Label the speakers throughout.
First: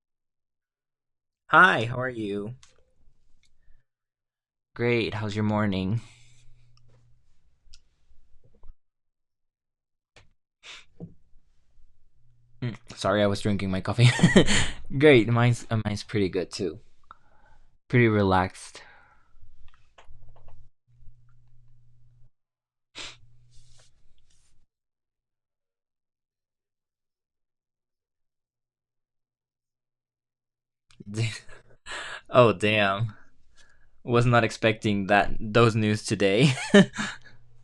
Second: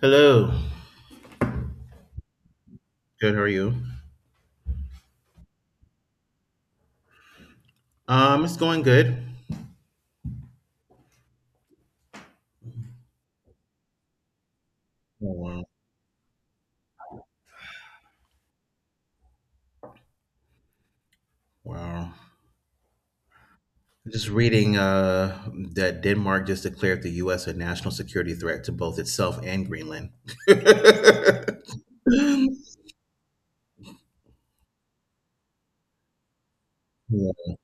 Speaker 1: Hello.
Speaker 2: Hi, how are you?
Speaker 1: Good. How are you?
Speaker 2: Great. How's your morning?
Speaker 1: It's going good.
Speaker 2: Sorry, I was drinking my coffee. Great.
Speaker 1: Oh, wow.
Speaker 2: Mine's pretty good too. Pretty relaxed.
Speaker 1: Wow. Just reading that Denmark just declared the U.S. a national security threat to both itself and Greenland.
Speaker 2: Oh, damn. Was not expecting that those news today.
Speaker 1: Yeah.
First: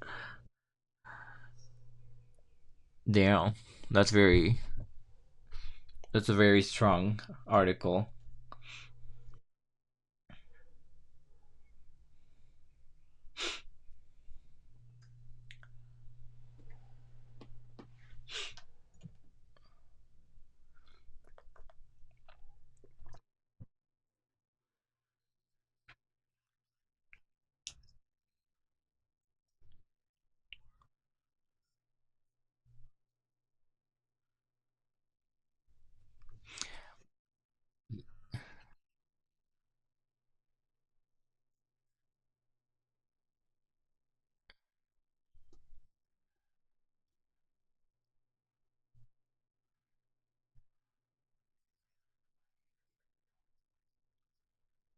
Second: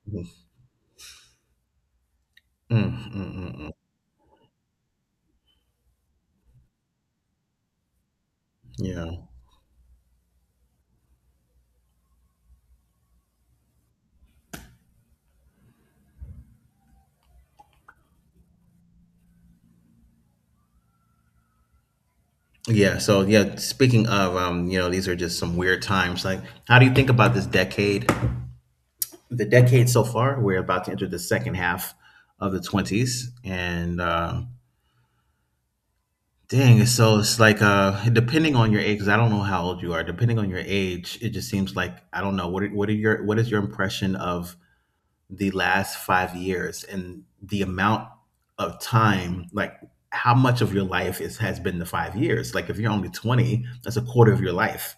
Speaker 1: Mm, mm,
Speaker 2: Damn.
Speaker 1: mm, mm.
Speaker 2: That's very that's a very strong article.
Speaker 1: Yeah. Yeah. So yeah. Speaking of, these are just some weird times. Like, how do you think about this decade? The decade so far, we're about to enter the second half of the 20s, and dang, so it's like depending on your age, 'cause I don't know how old you are. Depending on your age, it just seems like I don't know what is your impression of the last 5 years and the amount of time, like how much of your life is has been the 5 years? Like if you're only 20, that's a quarter of your life.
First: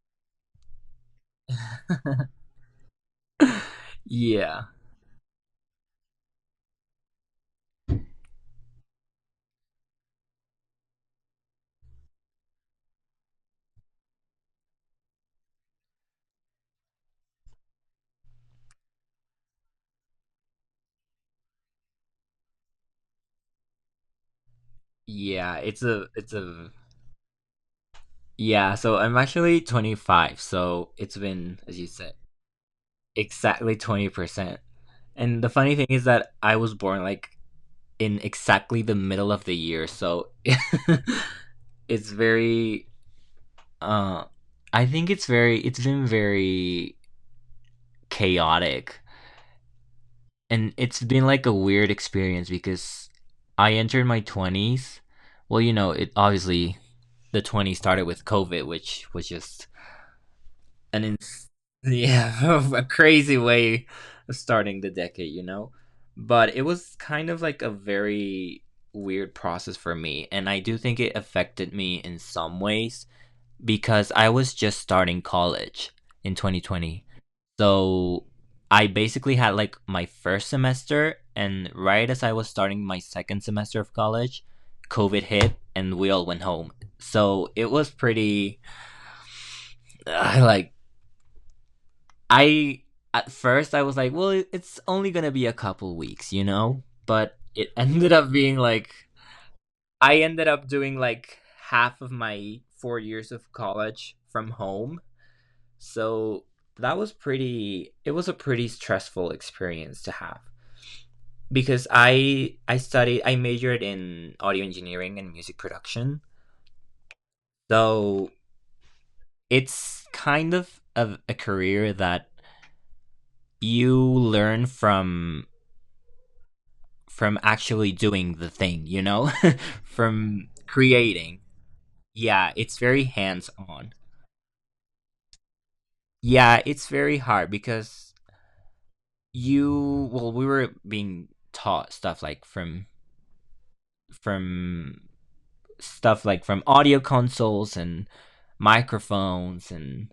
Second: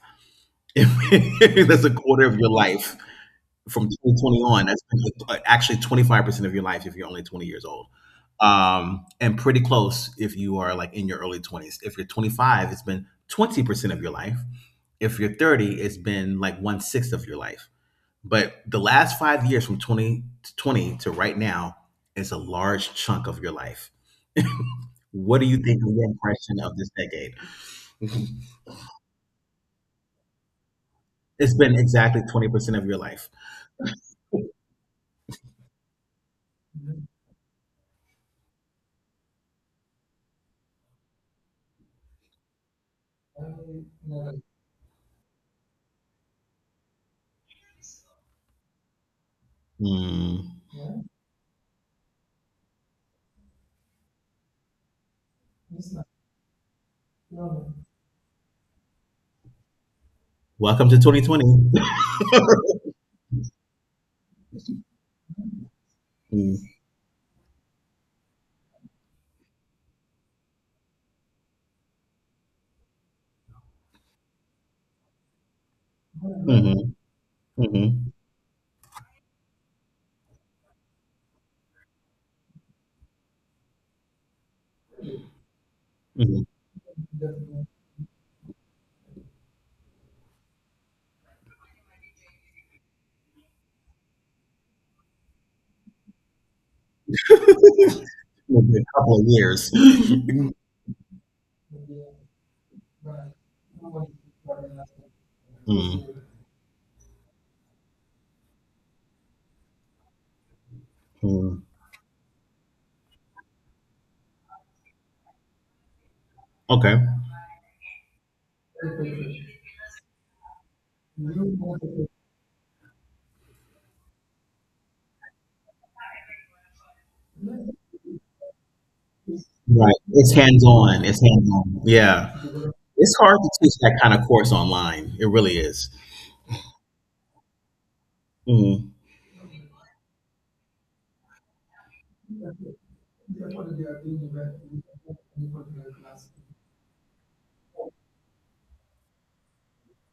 Speaker 1: That's a quarter of your life from 2020
Speaker 2: Yeah.
Speaker 1: on. That's actually 25% of your life if you're only 20 years old. And pretty close if you are like in your early 20s. If you're 25, it's been 20% of your life. If you're 30, it's been like one sixth of your life. But the last 5 years from 20 to 20 to right now is a large chunk of your life. What do
Speaker 2: Yeah,
Speaker 1: you think of the
Speaker 2: it's
Speaker 1: impression
Speaker 2: a
Speaker 1: of this decade?
Speaker 2: Yeah, so I'm actually 25, so it's
Speaker 1: It's
Speaker 2: been,
Speaker 1: been
Speaker 2: as you said,
Speaker 1: exactly 20% of your life.
Speaker 2: exactly 20%. And the funny thing is that I was born like in exactly the middle of the year, so it's very. Uh, It's been very chaotic,
Speaker 1: Mm.
Speaker 2: and it's been like a weird experience because I entered my twenties. Well, you know, it obviously the twenties started with COVID, which was just
Speaker 1: Welcome to
Speaker 2: an
Speaker 1: 2020.
Speaker 2: ins- yeah, a crazy way of starting the decade, you know, but it
Speaker 1: Mhm.
Speaker 2: was kind of like a very weird process for me, and I do think it affected me in some ways because I was just starting college in 2020.
Speaker 1: Mhm,
Speaker 2: So I basically had like my first semester, and right as I was starting my second semester of college, COVID hit and we all
Speaker 1: mhm.
Speaker 2: went home. So it was pretty like, I, at first I was like, well, it's only gonna be a couple weeks, you know. But it ended up being
Speaker 1: It'll a
Speaker 2: like,
Speaker 1: couple of years.
Speaker 2: I ended up doing like half of my 4 years of college from home,
Speaker 1: Mm,
Speaker 2: so that was pretty. It was a pretty stressful experience to have
Speaker 1: mm.
Speaker 2: because I studied I majored in audio engineering and music production.
Speaker 1: Okay.
Speaker 2: So it's kind of a career that you learn from actually doing the thing, you know?
Speaker 1: Right. It's
Speaker 2: From
Speaker 1: hands-on. It's
Speaker 2: creating.
Speaker 1: hands-on. Yeah.
Speaker 2: Yeah, it's very
Speaker 1: It's hard
Speaker 2: hands
Speaker 1: to teach
Speaker 2: on.
Speaker 1: that kind of course online. It really is.
Speaker 2: Yeah, it's very hard because
Speaker 1: Mm.
Speaker 2: you, well, we were being taught stuff like from from stuff like from audio consoles and microphones and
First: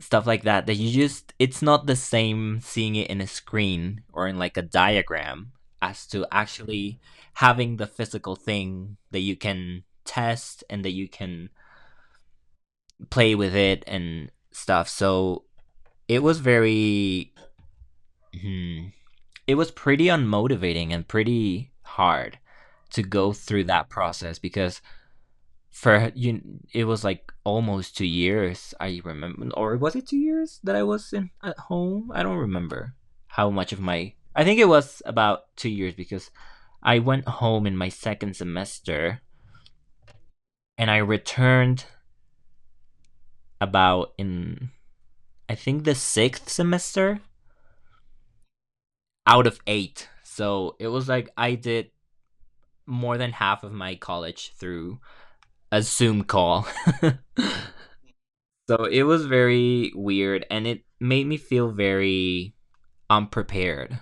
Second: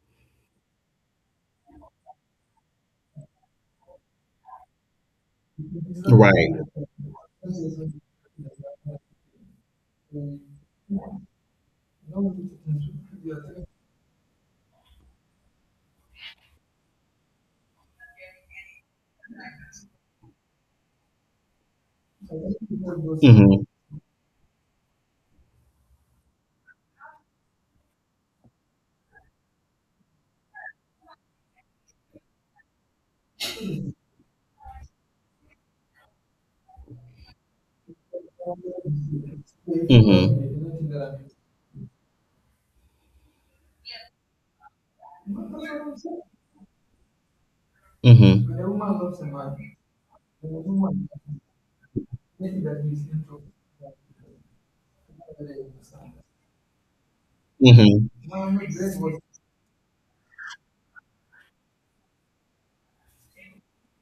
Speaker 2: stuff like that, that you just, it's not the same seeing it in a screen or in like a diagram as to
Speaker 1: Right.
Speaker 2: actually having the physical thing that you can test and that you can play with it and stuff. So it was very hmm, it was pretty unmotivating and pretty hard to go
Speaker 1: Mhm.
Speaker 2: through that process because for you it was like almost 2 years, I remember, or was it two years that I was in at home. I don't remember how much of my, I think it was about 2 years because I went home in my second semester
Speaker 1: Mhm.
Speaker 2: and I returned about in, I think, the sixth semester
Speaker 1: Mhm.
Speaker 2: out of eight. So it was like I did more than half of my college through a Zoom call.
Speaker 1: Mhm.
Speaker 2: So it was very weird and it made me feel very unprepared,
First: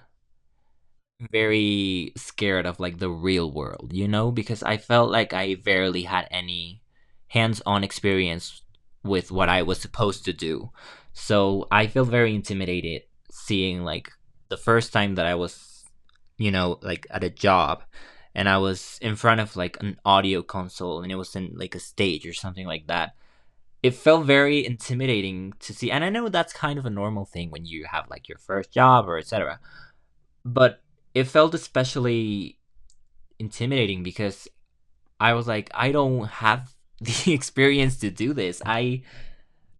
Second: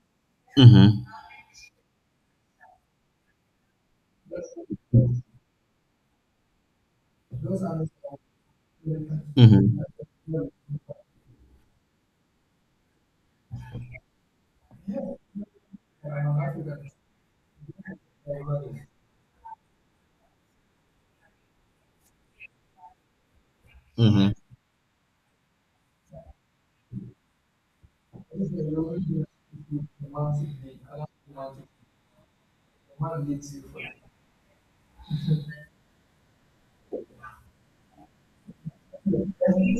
Speaker 1: Mhm.
Speaker 2: very scared of like the real world, you know, because I felt like I barely had any hands on experience with what I was
Speaker 1: Mhm.
Speaker 2: supposed to do. So I feel very intimidated seeing like the first time that I was, you know, like at a job and I was in front of like an audio console and it was in like a stage or something like that. It felt
Speaker 1: Mhm.
Speaker 2: very intimidating to see, and I know that's kind of a normal thing when you have like your first job or etc., but it felt especially intimidating because I was like, I don't have the experience to do this. i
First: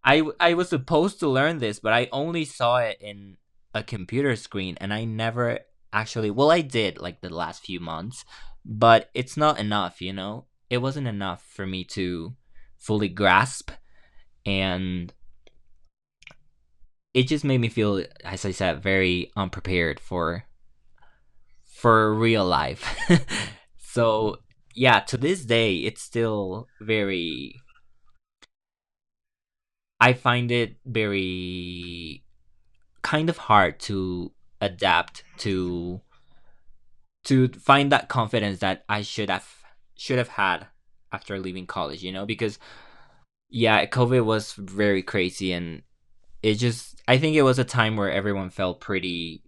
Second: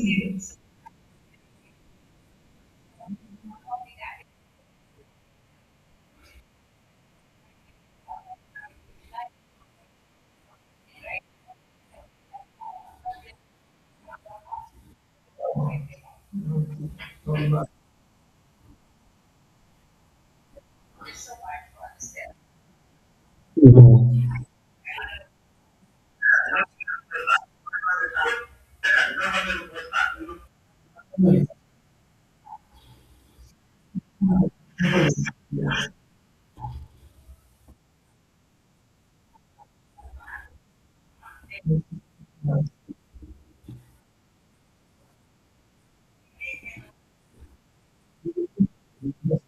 Speaker 2: i i was supposed to learn this, but I only saw it in a computer screen and I never actually, well, I did like the last few months, but it's not enough, you know, it wasn't enough for me to fully grasp. And it just made me feel, as I said, very unprepared for real life. So
Speaker 1: Mhm.
Speaker 2: yeah, to this day, it's still very. I find it very kind of hard to adapt to find that confidence that I should have had after leaving college. You know, because yeah, COVID was very crazy, and it just. I think it was a time where everyone felt pretty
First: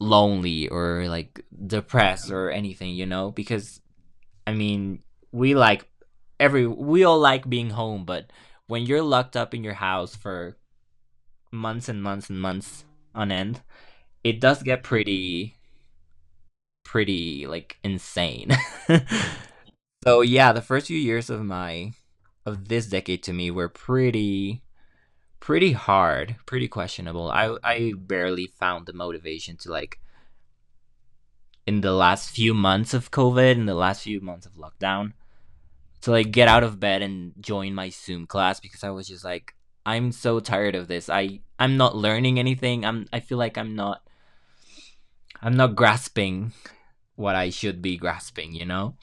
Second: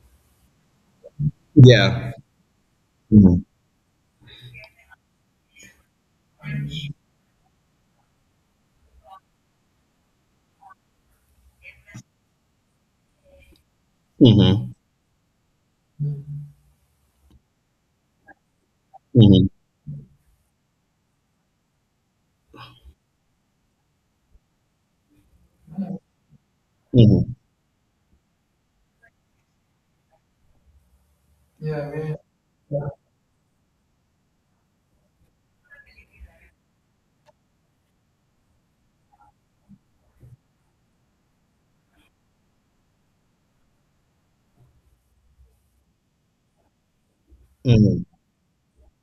Speaker 2: lonely or like
Speaker 1: Yeah.
Speaker 2: depressed or anything, you know?
Speaker 1: Mhm.
Speaker 2: Because I mean, we like, every we all like being home, but when you're locked up in your house for months and months and months on end, it does
Speaker 1: Mhm.
Speaker 2: get pretty like insane. So yeah, the first few years of my of this decade to me were pretty hard, pretty questionable. I barely found the motivation to, like, in the last few months of COVID, in the last few months of lockdown, to like get out of bed and join my Zoom class, because I was just like, I'm so tired of this. I'm not learning anything. I'm I feel like I'm not grasping what I should be
Speaker 1: Mhm.
Speaker 2: grasping, you know?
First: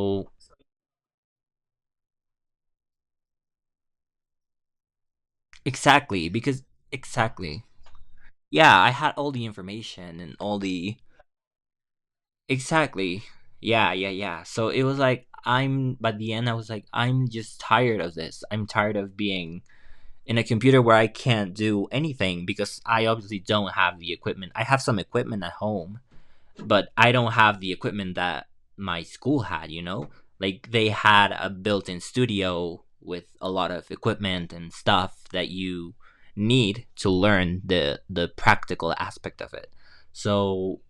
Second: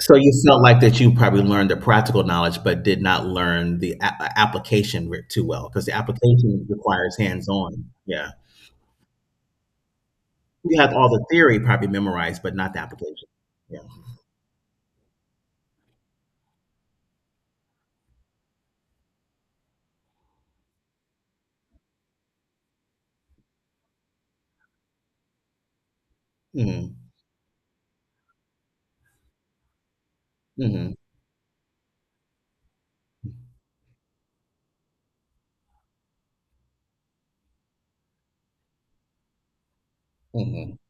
Speaker 1: So you felt like that you probably learned the practical knowledge, but did not learn the application too well, because the
Speaker 2: exactly, because
Speaker 1: application requires
Speaker 2: exactly.
Speaker 1: hands-on. Yeah,
Speaker 2: Yeah, I had all the information and all
Speaker 1: you have
Speaker 2: the,
Speaker 1: all the theory probably memorized, but not the
Speaker 2: exactly.
Speaker 1: application. Yeah.
Speaker 2: Yeah, yeah, yeah. So it was like, I'm, by the end I was like, I'm just tired of this. I'm tired of being in a computer where I can't do anything because I obviously don't have the equipment. I have some equipment at home, but
Speaker 1: Mm.
Speaker 2: I don't have the equipment that my school had, you know? Like they
Speaker 1: Mm.
Speaker 2: had a built in studio with a lot of equipment and stuff that you need to learn the practical aspect of it.
Speaker 1: Mm.
Speaker 2: So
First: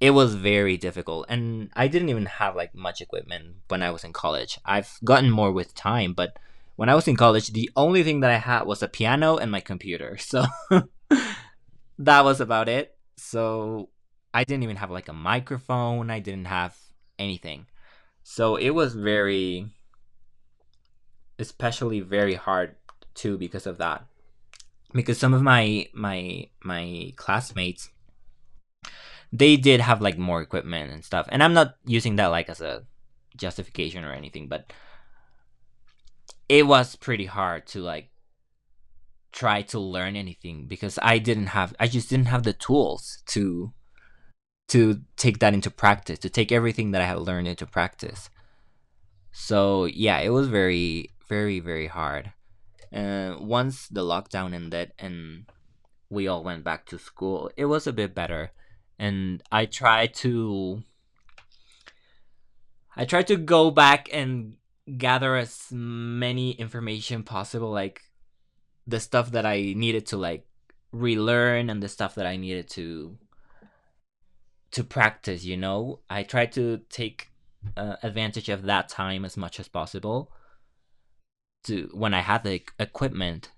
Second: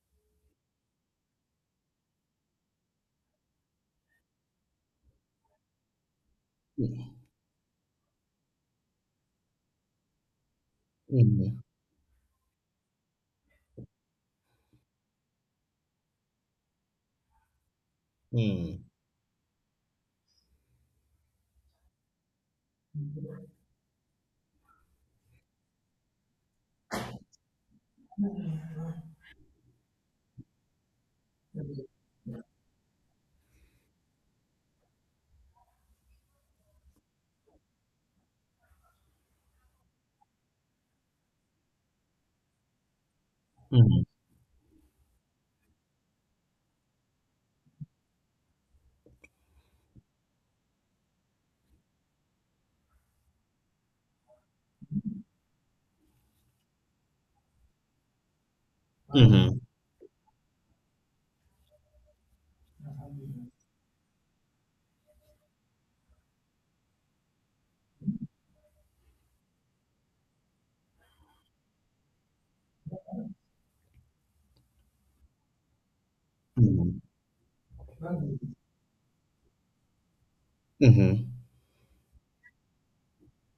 Speaker 2: it was very difficult, and I didn't even have like much equipment when I was in college. I've gotten more with time, but when I was in college the only thing that I had was a piano and my computer, so
Speaker 1: Mm.
Speaker 2: that was about it. So I didn't even have like a microphone, I didn't have anything. So it
Speaker 1: Mm.
Speaker 2: was very, especially very hard too because of that, because some of my classmates, they did have like more equipment and stuff. And I'm not using that like as a justification or anything, but it was pretty hard to like try to learn anything because I just didn't have the tools to
Speaker 1: Mm.
Speaker 2: take that into practice, to take everything that I had learned into practice. So yeah, it was very, very, very hard. Once the lockdown ended and we all went back to school, it was a bit better.
Speaker 1: Mm.
Speaker 2: And
Speaker 1: Mm.
Speaker 2: I tried to go back and gather as many information possible, like the stuff that I needed to, like, relearn and the stuff that I needed to practice. You know, I tried to
Speaker 1: Mm.
Speaker 2: take advantage of that time as much as possible
Speaker 1: Mm. Mm.
Speaker 2: to, when I had the equipment,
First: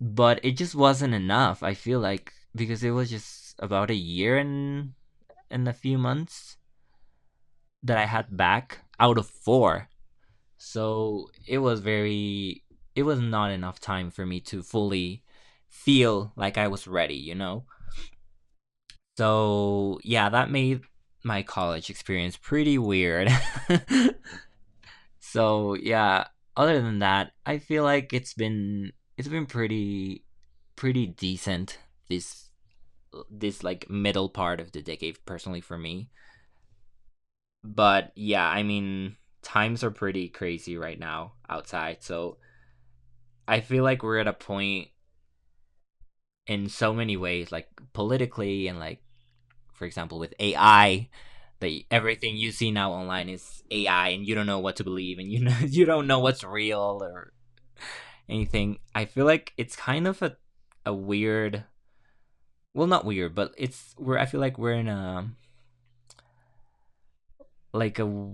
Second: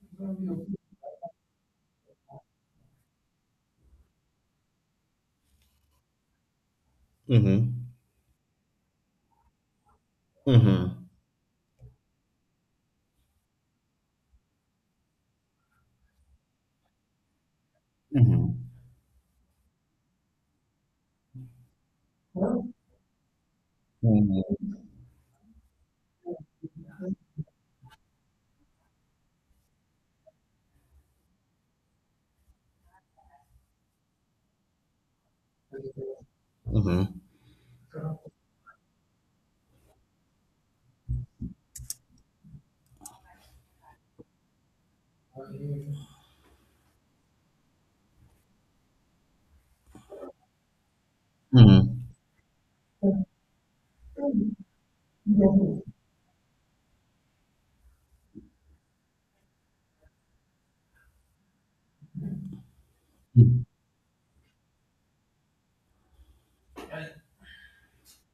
Speaker 2: but it just wasn't enough. I feel like, because it was just about a year and a few months
Speaker 1: Mm. Mm.
Speaker 2: that I had back out of four.
Speaker 1: Mhm.
Speaker 2: So it was very, it was not enough time for me to fully feel like I was ready, you know?
Speaker 1: Mhm.
Speaker 2: So yeah, that made my college experience pretty weird. So yeah, other than that, I feel like it's been pretty, pretty decent this, this, like, middle part of the decade personally for me. But yeah, I mean, times are pretty crazy right now outside. So I feel like we're at a point in so many ways, like politically and like, for example, with AI, that
Speaker 1: Mhm.
Speaker 2: everything you see now online is AI, and you don't know what to believe, and you know, you don't know what's real or anything. I feel like it's kind of a weird, well, not weird, but
Speaker 1: Mhm.
Speaker 2: it's where I feel like we're in a, like a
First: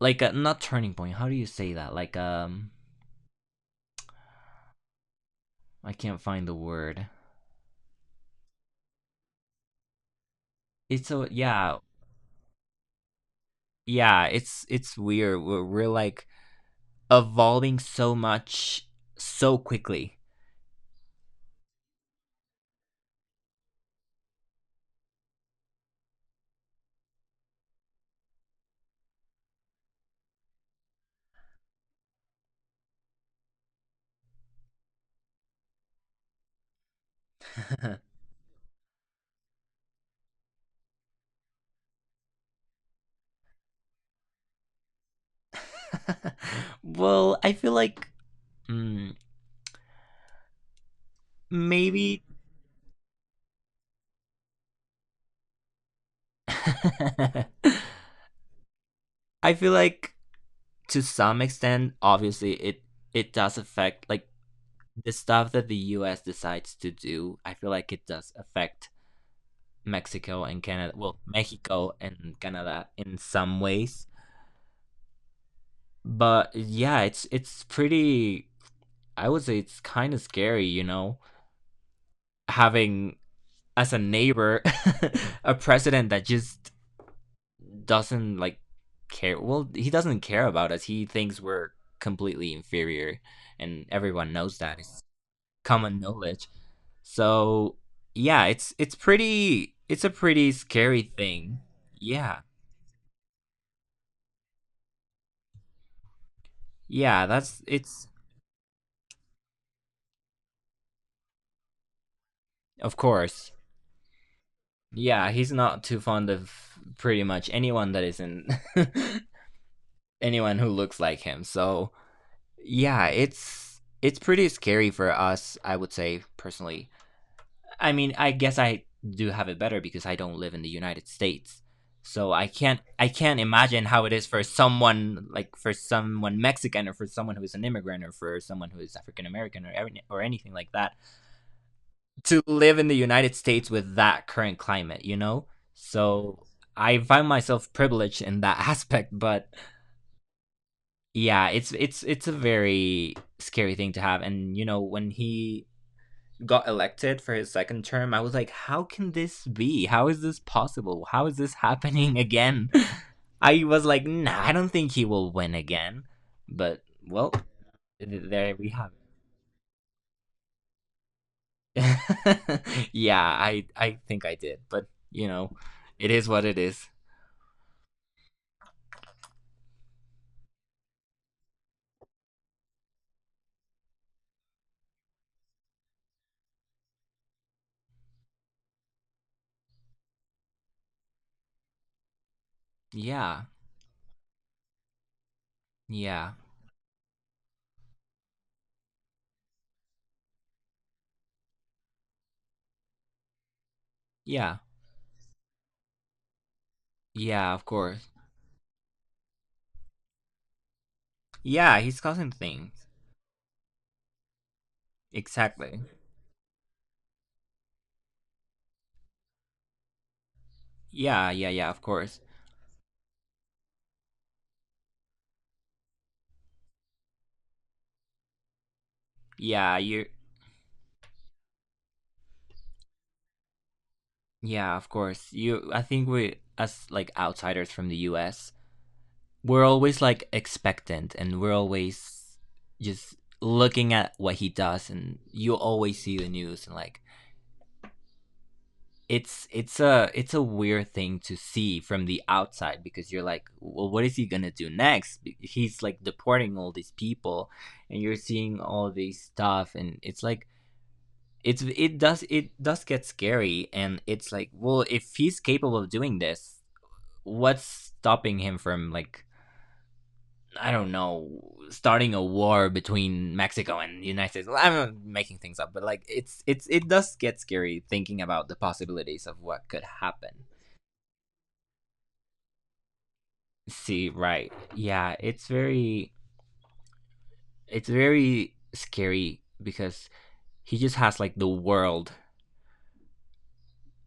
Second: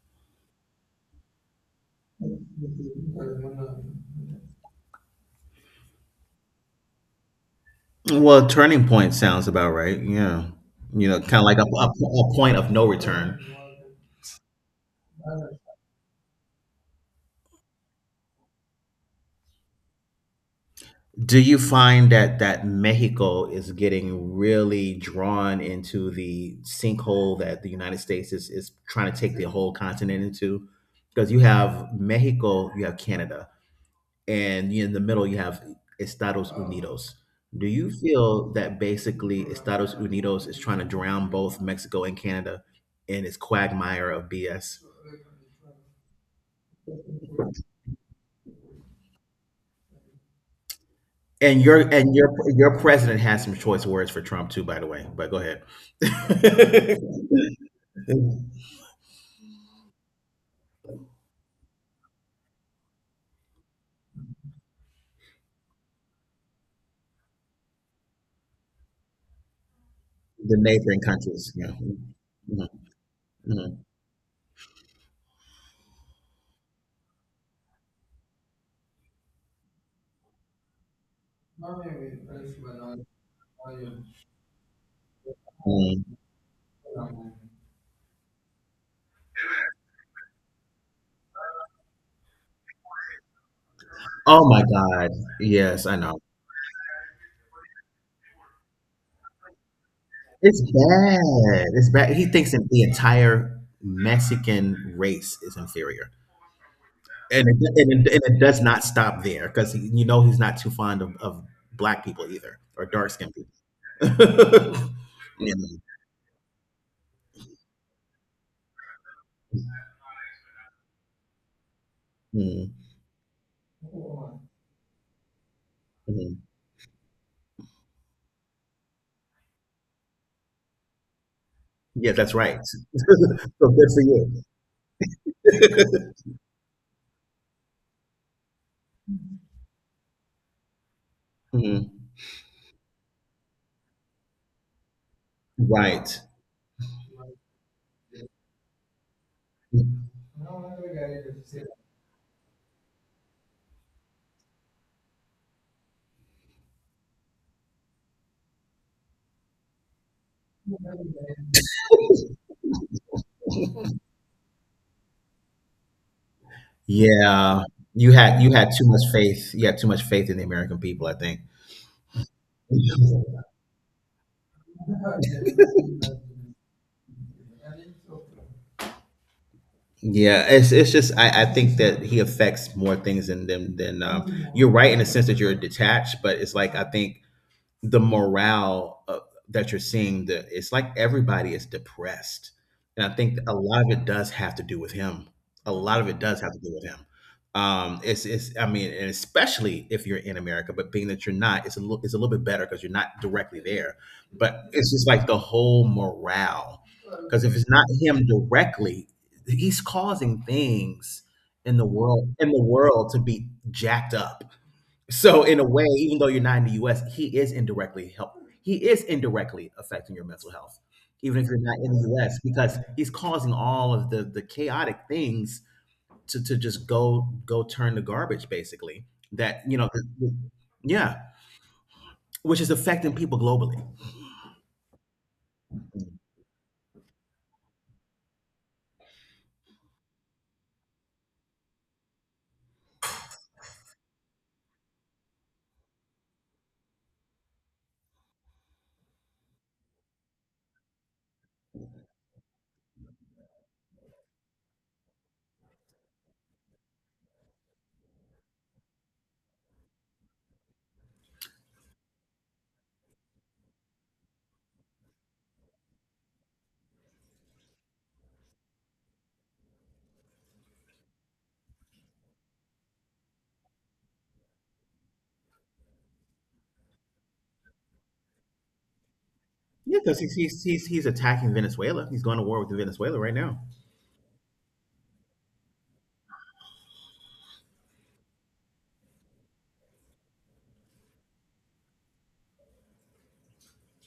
Speaker 2: like a not turning point. How do you say that? Like, I can't find the word.
Speaker 1: Well, turning point sounds about right. Yeah. You
Speaker 2: It's
Speaker 1: know,
Speaker 2: a
Speaker 1: kind of like a,
Speaker 2: Yeah,
Speaker 1: a, a point of no return.
Speaker 2: yeah. It's weird. We're like evolving so much so quickly.
Speaker 1: Do you find that Mexico is getting really drawn into the sinkhole that the United States is trying to take the whole continent into? Because you have Mexico, you have Canada, and in the middle you have Estados Unidos. Do you feel that basically Estados Unidos is trying to drown both Mexico and Canada in its quagmire of BS?
Speaker 2: Well, I feel like, mm,
Speaker 1: And
Speaker 2: maybe,
Speaker 1: your president has some choice words for Trump too, by the way. But go ahead.
Speaker 2: I
Speaker 1: In
Speaker 2: feel like to some extent, obviously it it does affect like the stuff that the U.S. decides to do. I feel like it does affect Mexico
Speaker 1: the
Speaker 2: and Canada.
Speaker 1: neighboring
Speaker 2: Well,
Speaker 1: countries. Yeah.
Speaker 2: Mexico
Speaker 1: Mhm,
Speaker 2: and Canada in some
Speaker 1: mhm,
Speaker 2: ways, but yeah, it's pretty. I would say it's kind of scary, you know, having as a neighbor a president
Speaker 1: mhm.
Speaker 2: that just doesn't like care. Well, he doesn't care about us. He thinks we're completely inferior, and everyone
Speaker 1: Oh
Speaker 2: knows
Speaker 1: my
Speaker 2: that. It's
Speaker 1: God. Yes, I
Speaker 2: common
Speaker 1: know.
Speaker 2: knowledge. So yeah, It's a pretty
Speaker 1: It's
Speaker 2: scary thing.
Speaker 1: bad. It's bad. He
Speaker 2: Yeah,
Speaker 1: thinks that the entire Mexican race is inferior.
Speaker 2: yeah.
Speaker 1: And it,
Speaker 2: That's it's
Speaker 1: and it, and it does not stop there, because, you know, he's not too fond of black people either, or
Speaker 2: Of
Speaker 1: dark skinned
Speaker 2: course.
Speaker 1: people.
Speaker 2: Yeah, he's
Speaker 1: Mhm,
Speaker 2: not too fond of pretty much anyone that isn't, anyone who looks like him. So
Speaker 1: mhm,
Speaker 2: yeah, it's pretty scary for us, I would say
Speaker 1: mhm.
Speaker 2: personally. I mean, I guess I do have it better because I don't live in the United States.
Speaker 1: Yeah,
Speaker 2: So
Speaker 1: that's right. So
Speaker 2: I can't imagine
Speaker 1: good for
Speaker 2: how it is for
Speaker 1: you.
Speaker 2: someone, like, for someone Mexican or for someone who is an immigrant or for someone who is African American or anything like that,
Speaker 1: Mhm.
Speaker 2: to live in the United States with that current climate, you know?
Speaker 1: Right.
Speaker 2: So I find myself privileged in that aspect, but yeah it's it's a very scary thing to have. And you know when he got elected for his second term, I was like, how can this be? How is this possible? How is this happening again? I was like, nah, I don't think he will win again, but well,
Speaker 1: Yeah, you
Speaker 2: th-
Speaker 1: had you
Speaker 2: there we
Speaker 1: had too
Speaker 2: have
Speaker 1: much faith. You had too much faith in the American people, I think.
Speaker 2: it. Yeah, I think I did, but you know, it is what it is.
Speaker 1: Yeah, it's just I think that he affects more things than them than you're right in the sense that you're detached, but it's like I think the morale, that you're seeing, the it's like everybody is depressed, and I think
Speaker 2: Yeah,
Speaker 1: a lot of it does have to do with him. A lot of it
Speaker 2: yeah,
Speaker 1: does have to do with him. I mean, and especially if you're in America, but being that you're not, it's a little bit better because you're not directly there.
Speaker 2: yeah,
Speaker 1: But it's just like the whole morale, because
Speaker 2: yeah,
Speaker 1: if
Speaker 2: of
Speaker 1: it's not
Speaker 2: course.
Speaker 1: him directly, he's causing things
Speaker 2: Yeah, he's causing
Speaker 1: in the
Speaker 2: things,
Speaker 1: world to be jacked up, so in a
Speaker 2: exactly.
Speaker 1: way, even though you're not in the U.S., he is indirectly help. He is indirectly affecting your mental health,
Speaker 2: Yeah,
Speaker 1: even if
Speaker 2: yeah,
Speaker 1: you're
Speaker 2: yeah,
Speaker 1: not
Speaker 2: of
Speaker 1: in the
Speaker 2: course.
Speaker 1: U.S., because he's causing all of the chaotic things to just go turn the garbage, basically. That,
Speaker 2: Yeah,
Speaker 1: you know,
Speaker 2: you
Speaker 1: yeah, which is affecting people globally.
Speaker 2: yeah, of course. You I think we as like outsiders from the US, we're always like expectant, and we're always just looking at what he does, and you always see the news, and like it's a weird thing to see from the outside because you're like, well, what is he going to do next? He's like deporting all these people, and you're seeing all these stuff, and it's like it does get scary, and it's like, well, if he's capable of doing this, what's stopping him from like, I don't know, starting a war between Mexico and the United States? Well, I'm making things up, but like it does get scary thinking about the possibilities of what could
Speaker 1: Yeah, because he's,
Speaker 2: happen.
Speaker 1: he's he's he's attacking Venezuela. He's going to war with Venezuela right now.
Speaker 2: See, right, yeah, it's very, it's very scary because he just has like the world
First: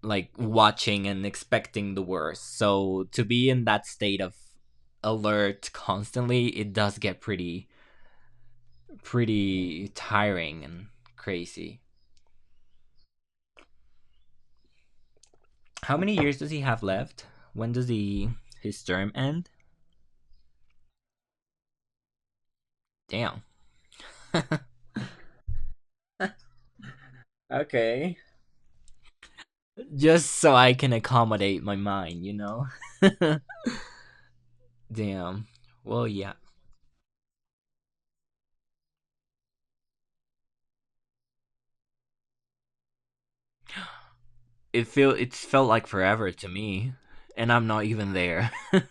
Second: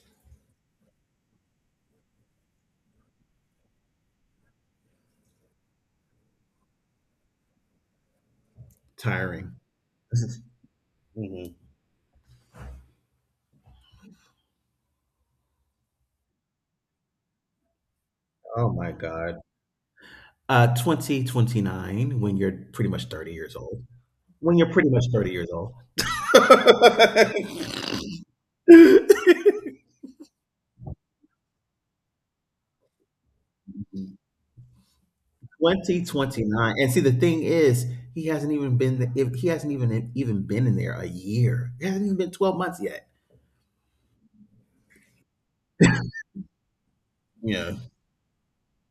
Speaker 2: like watching and expecting the worst. So to be in that state of alert constantly, it does get pretty,
Speaker 1: Tiring.
Speaker 2: pretty
Speaker 1: This is-
Speaker 2: tiring and crazy. How many years does he have left? When does he
Speaker 1: oh
Speaker 2: his
Speaker 1: my
Speaker 2: term
Speaker 1: God.
Speaker 2: end?
Speaker 1: 2029. When you're pretty much thirty
Speaker 2: Damn.
Speaker 1: years old. When you're pretty much 30 years old.
Speaker 2: Okay.
Speaker 1: 2029.
Speaker 2: Just so I can accommodate my mind, you know? Damn. Well, yeah.
Speaker 1: And see, the thing is, he hasn't even been if he hasn't even been in there a year. It hasn't even been 12 months yet.
Speaker 2: It feel it's felt like forever to me. And I'm
Speaker 1: Yeah,
Speaker 2: not even there.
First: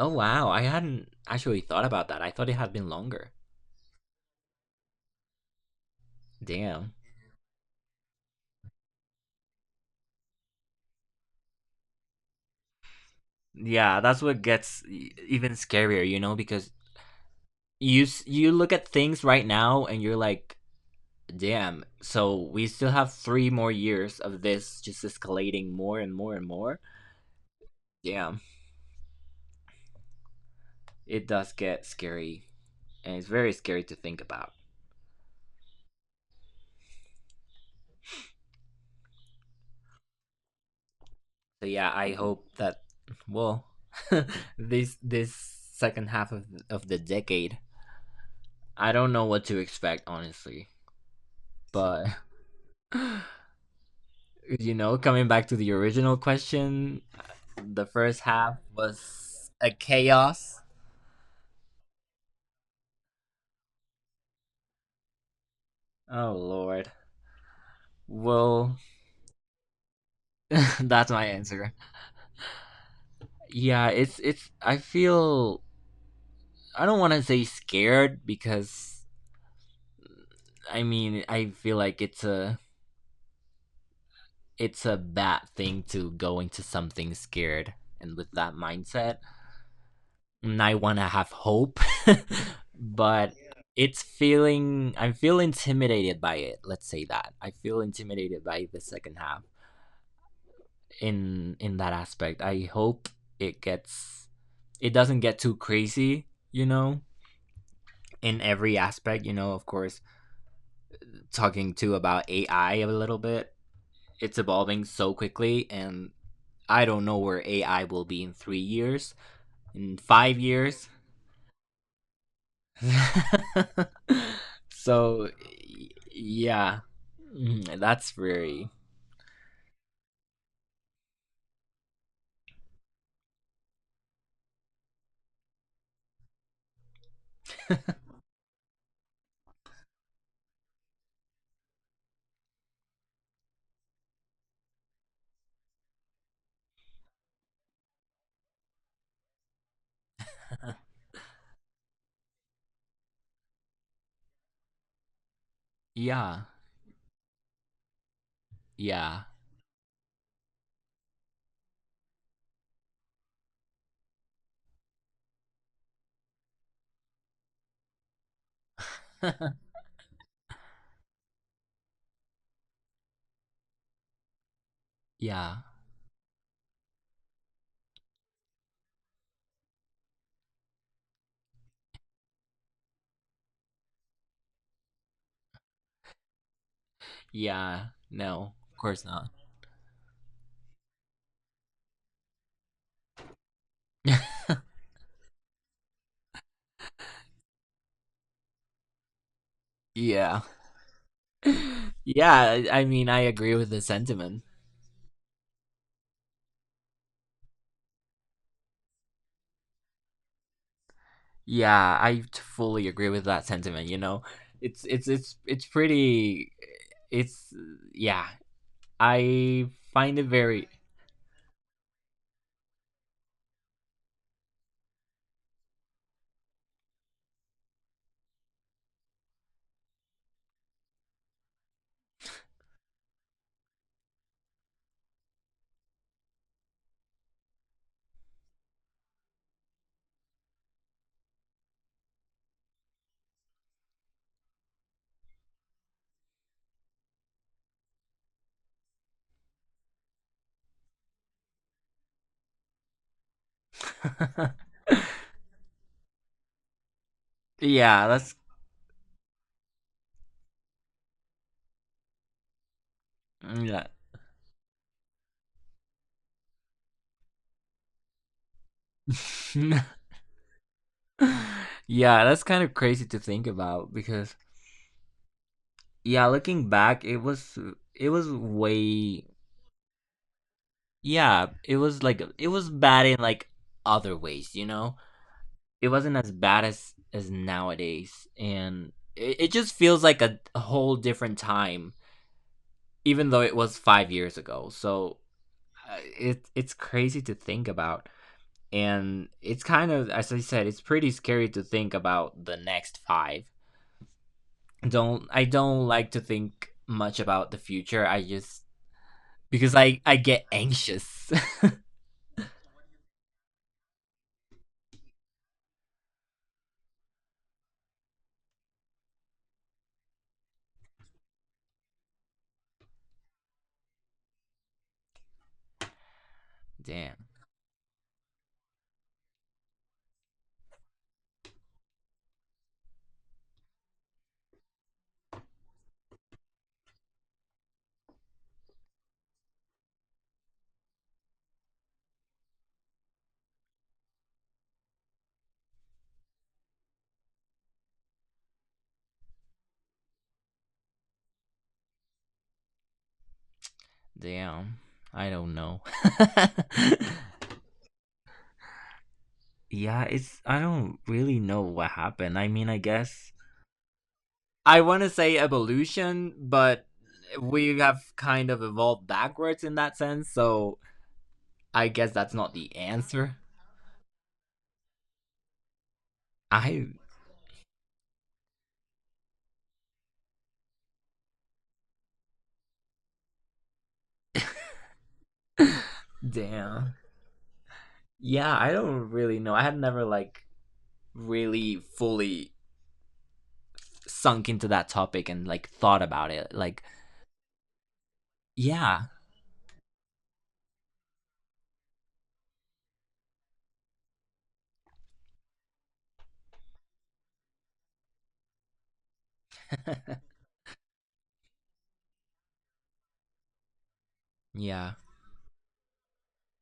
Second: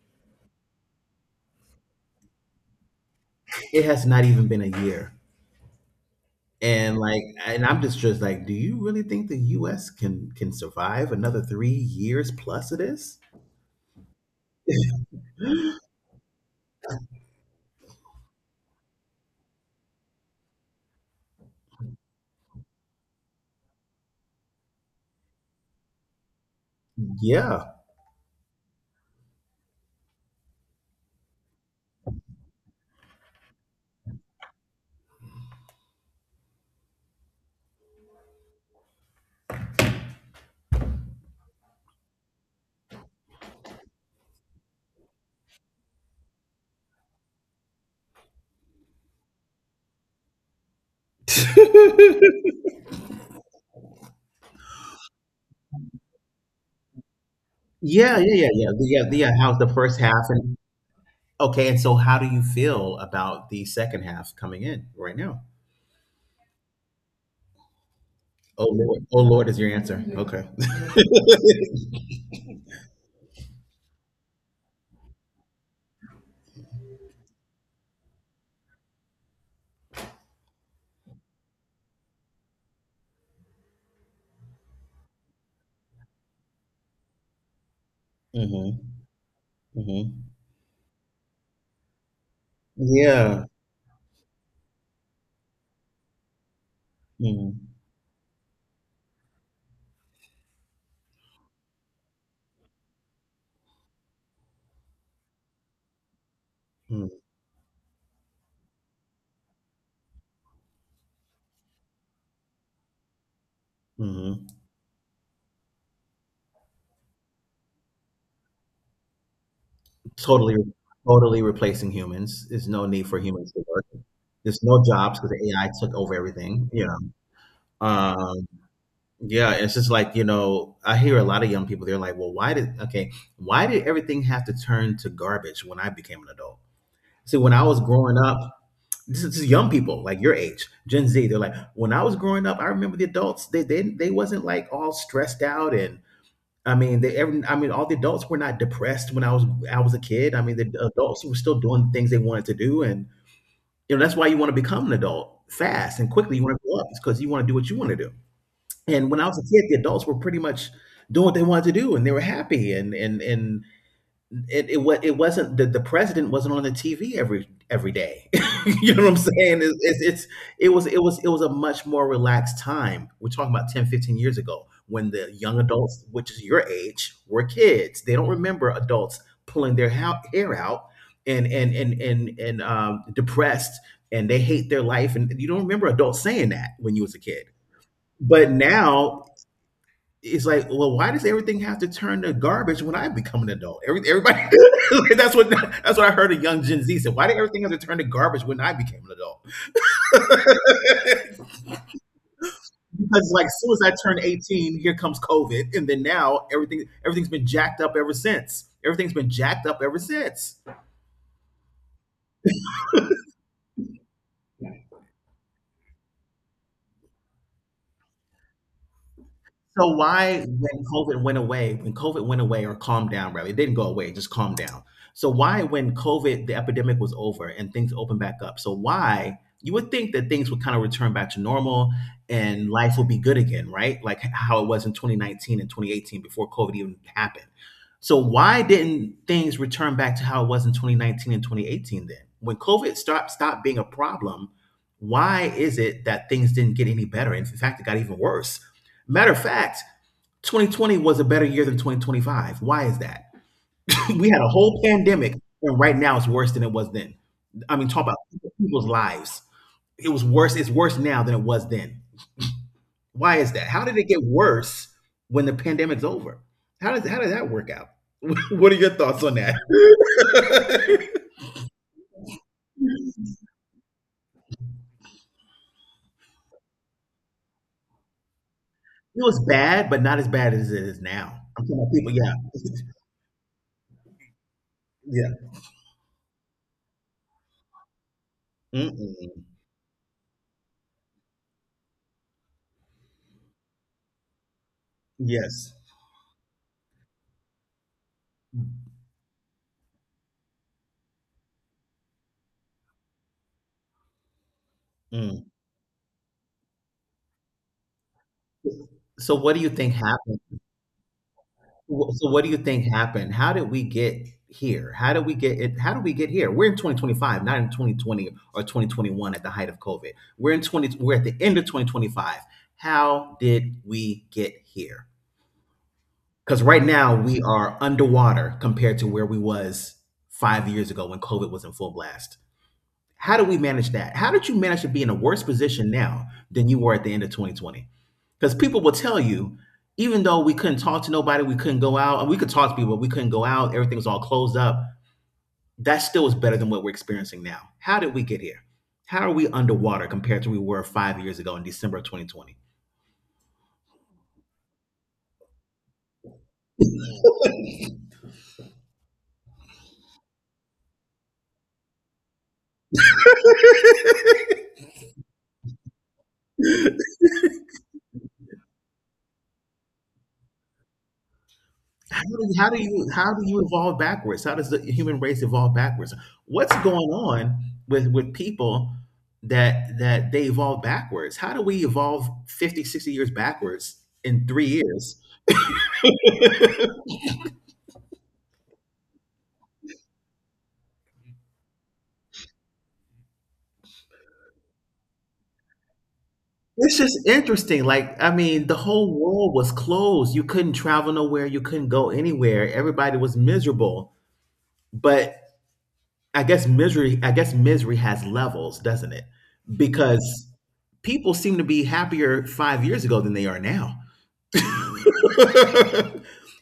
Speaker 2: Oh wow, I hadn't actually thought about that. I thought it had been longer.
Speaker 1: it has not even been a year.
Speaker 2: Damn.
Speaker 1: And like, and I'm just like, do you really think the U.S. can survive another 3 years plus of this?
Speaker 2: Yeah, that's what gets even scarier, you know, because you look at things right now and you're like, damn. So we still have 3 more years of this just escalating more and more and more.
Speaker 1: Yeah,
Speaker 2: Damn, it does get scary, and it's very scary to think about. So yeah, I hope that, well, this second half of the decade, I don't know what to expect honestly,
Speaker 1: yeah,
Speaker 2: but
Speaker 1: yeah,
Speaker 2: you know, coming back to the original question, the
Speaker 1: yeah,
Speaker 2: first
Speaker 1: yeah.
Speaker 2: half
Speaker 1: The, yeah, the, yeah.
Speaker 2: was
Speaker 1: How's the
Speaker 2: a
Speaker 1: first half? And
Speaker 2: chaos.
Speaker 1: okay, and so how do you feel about the second half coming in right now?
Speaker 2: Oh Lord. Well,
Speaker 1: Oh Lord is your answer. Yeah. Okay.
Speaker 2: that's my answer. Yeah, it's I feel I don't want to say scared because I mean, I feel like it's a bad thing to go into something scared and with that
Speaker 1: Hmm.
Speaker 2: mindset.
Speaker 1: Hmm.
Speaker 2: And I want to have hope, but
Speaker 1: Yeah.
Speaker 2: it's feeling I feel intimidated by it. Let's say that. I
Speaker 1: Mm-hmm.
Speaker 2: feel intimidated by the second half, in that aspect. I hope it gets it doesn't get too crazy, you know,
Speaker 1: Mm.
Speaker 2: in every aspect, you know, of course, talking too about AI a little bit. It's
Speaker 1: Hmm.
Speaker 2: evolving so quickly, and I don't know where AI will be in 3 years, in 5
Speaker 1: Totally,
Speaker 2: years.
Speaker 1: totally replacing humans. There's no need for humans to work. There's no jobs
Speaker 2: So
Speaker 1: because AI took over everything.
Speaker 2: yeah.
Speaker 1: Yeah.
Speaker 2: Mm, that's
Speaker 1: Um,
Speaker 2: very,
Speaker 1: yeah. It's just like, I hear a lot of young people. They're like, "Well, why did okay? Why did everything have to turn to garbage when I became an adult?" See, when I was growing up, this is young people like your age, Gen Z. They're like, when I was growing up, I remember the adults. They wasn't like all stressed out and. I mean, I mean, all the adults were not depressed when I was a kid. I mean, the adults were still doing the things they wanted to do, and, that's why you want to become an adult fast and quickly. You
Speaker 2: yeah.
Speaker 1: want to grow up because you want to do what you want to do. And when
Speaker 2: Yeah.
Speaker 1: I was a kid, the adults were pretty much doing what they wanted to do, and they were happy, and it wasn't the president wasn't on the TV every day. You know what I'm saying? It was a much more relaxed time. We're talking about 10, 15 years ago, when the
Speaker 2: Yeah.
Speaker 1: young adults, which is your age, were kids. They don't remember adults pulling their hair out and depressed, and they hate their life, and you don't remember adults saying that when you was a kid.
Speaker 2: Yeah.
Speaker 1: But
Speaker 2: No, of course
Speaker 1: now
Speaker 2: not.
Speaker 1: it's like, well, why does everything have to turn to garbage when I become an adult? Everybody, that's what I heard a young Gen Z said. Why did everything have to turn to garbage when I became an adult?
Speaker 2: Yeah. Yeah, I mean, I
Speaker 1: Because, like,
Speaker 2: agree
Speaker 1: as
Speaker 2: with
Speaker 1: soon
Speaker 2: the
Speaker 1: as I turned
Speaker 2: sentiment.
Speaker 1: 18, here comes COVID, and then now everything's been jacked up ever since. Everything's been jacked up ever since.
Speaker 2: Yeah, fully agree with that sentiment. You know, it's it's pretty. It's, yeah, I
Speaker 1: So
Speaker 2: find it
Speaker 1: why,
Speaker 2: very.
Speaker 1: when COVID went away, when COVID went away or calmed down, rather, it didn't go away, it just calmed down. So why, when COVID, the epidemic was over and things opened back up, so why you would think that things would kind of return back to normal and life would be good again, right? Like how it was in 2019 and 2018 before COVID even happened. So why didn't things return back to how it was in 2019 and 2018 then? When COVID stopped being a problem, why is it that things didn't get any better? In fact, it got even worse. Matter of fact, 2020 was a better year than 2025. Why is that? We had a whole pandemic, and right now it's worse than it was then. I mean, talk
Speaker 2: Yeah,
Speaker 1: about
Speaker 2: that's
Speaker 1: people's lives. It was worse. It's worse now than it was then. Why is that?
Speaker 2: yeah,
Speaker 1: How did it get worse when the pandemic's over? How did that work out? What are your thoughts on that? It
Speaker 2: yeah, that's kind of crazy to think about because yeah, looking back, it was, it was way,
Speaker 1: was bad, but not as bad as it is now.
Speaker 2: yeah,
Speaker 1: I'm
Speaker 2: it
Speaker 1: talking about
Speaker 2: was
Speaker 1: people.
Speaker 2: like
Speaker 1: Yeah,
Speaker 2: it was bad in like other ways, you know. It wasn't as bad as nowadays,
Speaker 1: yeah.
Speaker 2: and it,
Speaker 1: Mm-mm.
Speaker 2: it just feels like a whole different time, even though it was 5 years ago. So
Speaker 1: Yes.
Speaker 2: it's crazy to think about, and it's kind of as I said, it's pretty scary to think about the next five. Don't I
Speaker 1: Mm.
Speaker 2: don't like to think much about the future. I just
Speaker 1: So, what do you
Speaker 2: because
Speaker 1: think
Speaker 2: I
Speaker 1: happened?
Speaker 2: get anxious.
Speaker 1: Wh so What do you think happened? How did we get here? How did we get here? We're in 2025, not in 2020 or 2021 at the height of COVID. We're in 20 We're at the end of 2025. How did we get here? Because right now
Speaker 2: Damn,
Speaker 1: we are underwater compared to where we was 5 years ago when COVID was in full blast. How do we manage that? How did you manage to be in a worse position now than you were at the end of 2020? Because people will tell you, even though we couldn't talk to nobody, we couldn't go out, and we could talk to people, but we couldn't go out, everything was all closed up. That still is better than what we're experiencing now. How did we get here? How are we underwater compared to we were 5 years ago in December of 2020?
Speaker 2: damn. I don't know. Yeah, it's I don't really know what happened. I mean, I guess I want to say evolution, but we have kind of evolved backwards in that sense, so I guess
Speaker 1: How
Speaker 2: that's
Speaker 1: do,
Speaker 2: not
Speaker 1: how
Speaker 2: the
Speaker 1: do you how
Speaker 2: answer.
Speaker 1: do you evolve backwards? How does the human race evolve backwards? What's
Speaker 2: I
Speaker 1: going on with people that they evolve backwards? How do we evolve 50, 60 years backwards in 3 years?
Speaker 2: Damn. Yeah, I don't really know. I had never like really fully sunk into that topic and like thought about it. Like,
Speaker 1: It's just interesting. Like, I mean, the
Speaker 2: yeah,
Speaker 1: whole world was closed. You couldn't travel nowhere. You couldn't go anywhere. Everybody was miserable. But I guess misery has levels, doesn't it? Because people seem to be happier 5 years ago than they are now.
Speaker 2: yeah,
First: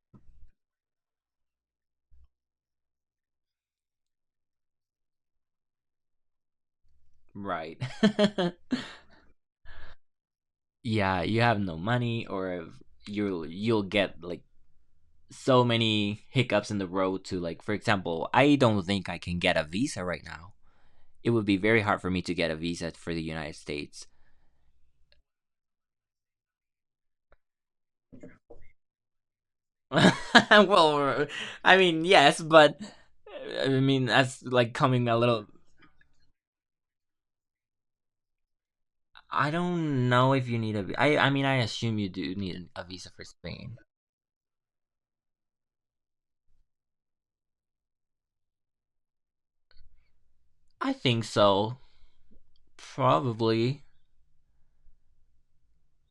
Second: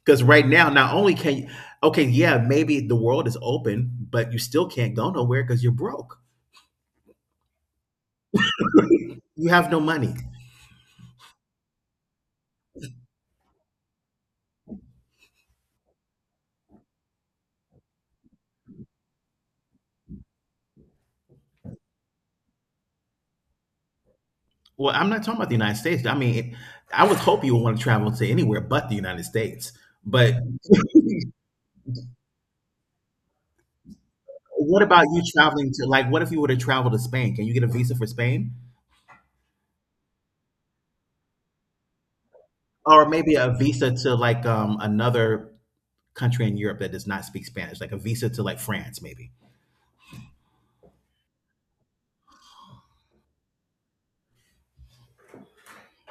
Speaker 1: Because right now, not only can you, okay, yeah, maybe the world is open, but you still can't go nowhere because you're broke.
Speaker 2: right.
Speaker 1: You have no money.
Speaker 2: Yeah, you have no money or you'll get like so many hiccups in the road, to like, for example, I don't think I can get a visa right now. It would be very hard for me to get a visa for the United States.
Speaker 1: Well, I'm not talking about the United States. I mean, I would hope you would want to travel to anywhere but the United States. But
Speaker 2: Well, I mean, yes, but I mean that's like
Speaker 1: what about
Speaker 2: coming a
Speaker 1: you
Speaker 2: little.
Speaker 1: traveling to, like, what if you were to travel to Spain? Can you get a visa for Spain?
Speaker 2: I don't know if you need a I mean I assume you do need a
Speaker 1: Or
Speaker 2: visa for
Speaker 1: maybe a
Speaker 2: Spain.
Speaker 1: visa to, like, another country in Europe that does not speak Spanish, like a visa to, like, France, maybe.
Speaker 2: I think so, probably.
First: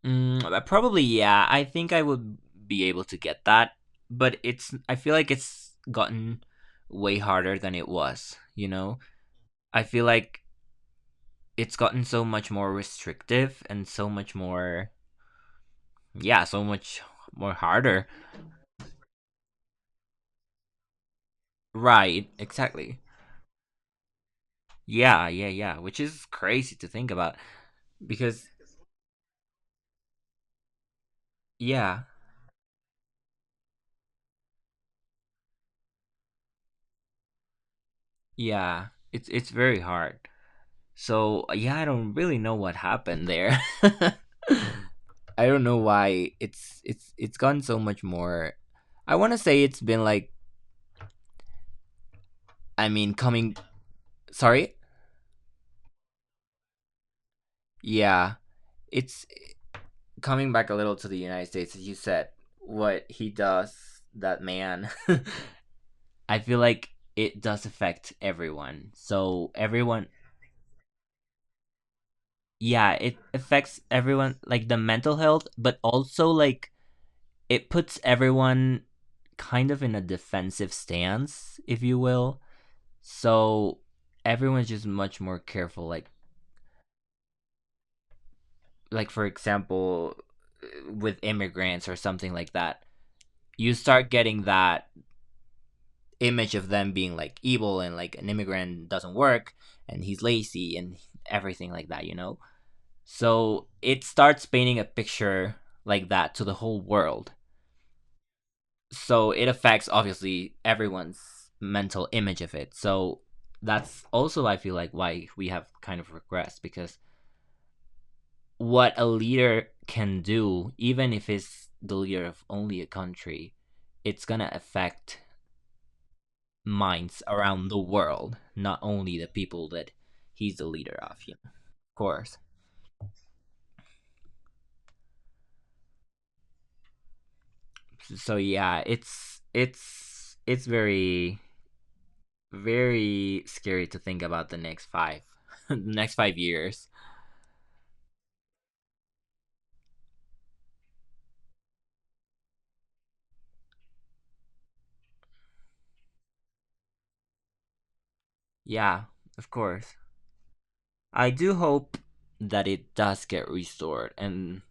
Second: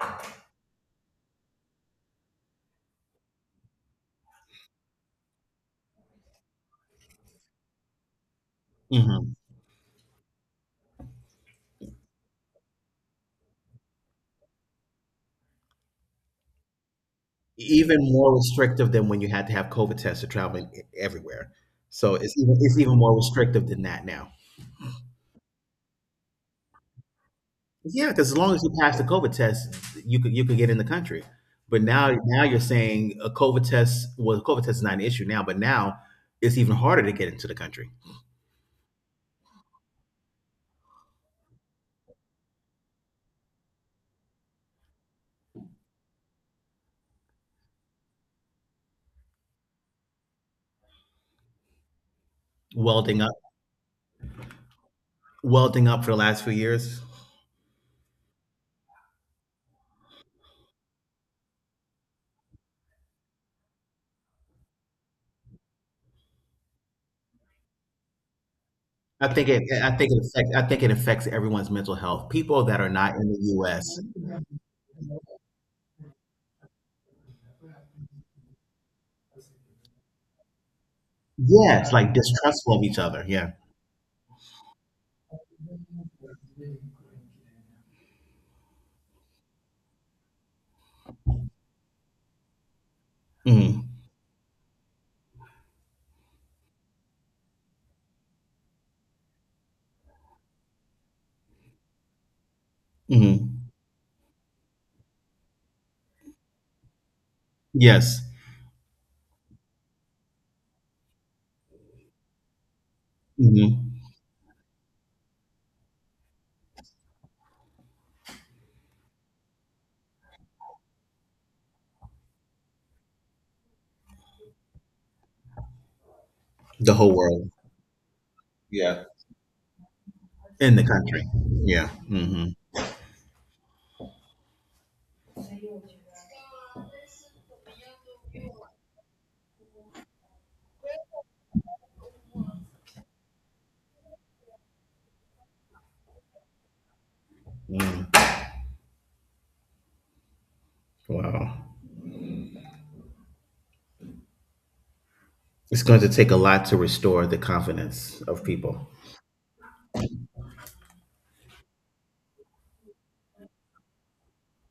Speaker 2: Mm, probably, yeah. I think I would be able to get that, but it's, I feel like it's gotten way harder than it was. You know,
Speaker 1: Mhm.
Speaker 2: I feel like it's gotten so much more restrictive and so much more. Yeah, so much more
Speaker 1: Even
Speaker 2: harder.
Speaker 1: more restrictive than when you had to have COVID tests to travel everywhere. So
Speaker 2: Right.
Speaker 1: it's even
Speaker 2: Exactly.
Speaker 1: more restrictive than that now.
Speaker 2: Yeah. Yeah. Yeah. Which is crazy to think about
Speaker 1: Yeah, because as
Speaker 2: because.
Speaker 1: long as you pass the COVID test, you could get in the country. But
Speaker 2: Yeah.
Speaker 1: now you're saying a COVID test well, a COVID test is not an issue now, but now it's even harder to get into the country.
Speaker 2: Yeah. It's very hard. So yeah, I don't really know what happened there. I don't know why it's it's gone so much more. I want to say it's been like, I mean,
Speaker 1: Welding up,
Speaker 2: coming, sorry.
Speaker 1: welding up for the last few years.
Speaker 2: Yeah, it's coming back a little to the United States, as you said, what he does, that man. I feel like it does affect everyone. So everyone,
Speaker 1: I think it affects everyone's mental health. People that are
Speaker 2: yeah,
Speaker 1: not
Speaker 2: it
Speaker 1: in the
Speaker 2: affects
Speaker 1: U.S.
Speaker 2: everyone like the mental health but also like it puts everyone kind of in a defensive stance, if
Speaker 1: Yes,
Speaker 2: you
Speaker 1: like
Speaker 2: will.
Speaker 1: distrustful of each other. Yeah.
Speaker 2: So everyone's just much more careful. Like for example, with immigrants or something like that, you
Speaker 1: Hmm.
Speaker 2: start getting that image of them being like evil and like an immigrant doesn't work and he's lazy and everything like that, you know.
Speaker 1: Hmm.
Speaker 2: So it starts painting a picture like that to the whole world,
Speaker 1: Yes.
Speaker 2: so it affects obviously everyone's mental image of it. So
Speaker 1: Mhm.
Speaker 2: that's also I feel like why we have kind of regressed because what a leader can do, even if it's the leader of only a country, it's gonna affect
Speaker 1: The whole
Speaker 2: minds
Speaker 1: world.
Speaker 2: around the world, not
Speaker 1: Yeah.
Speaker 2: only the people that he's the
Speaker 1: In the
Speaker 2: leader of,
Speaker 1: country.
Speaker 2: you know, of
Speaker 1: Yeah.
Speaker 2: course.
Speaker 1: Hmm.
Speaker 2: So yeah, it's it's very, very scary to think about the next five next 5 years.
Speaker 1: Mm. Wow. It's going to take a lot to restore the confidence of people.
Speaker 2: Yeah, of course. I do hope that it does get restored and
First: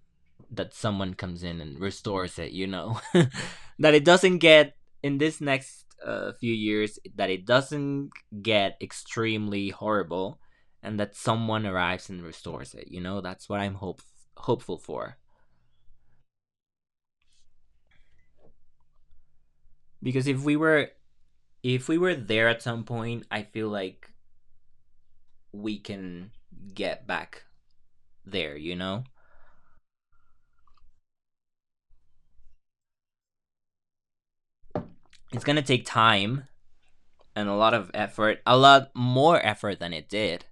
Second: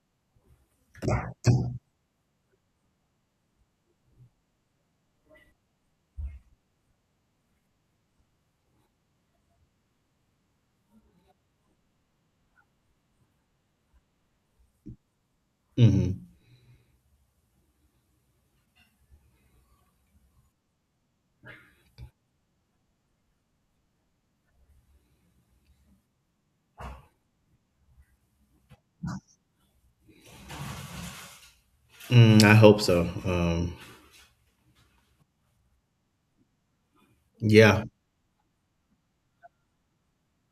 Speaker 2: that someone comes in and restores it, you know. That it doesn't get in this next few years that it doesn't get extremely horrible and that someone arrives and restores it, you know. That's what I'm hopeful for.
Speaker 1: Hmm.
Speaker 2: Because if we were, if we were there at some point, I feel like we can get back there, you know.
Speaker 1: Mm, I hope so.
Speaker 2: It's going to take time and a lot
Speaker 1: Yeah.
Speaker 2: of effort, a lot more effort than it did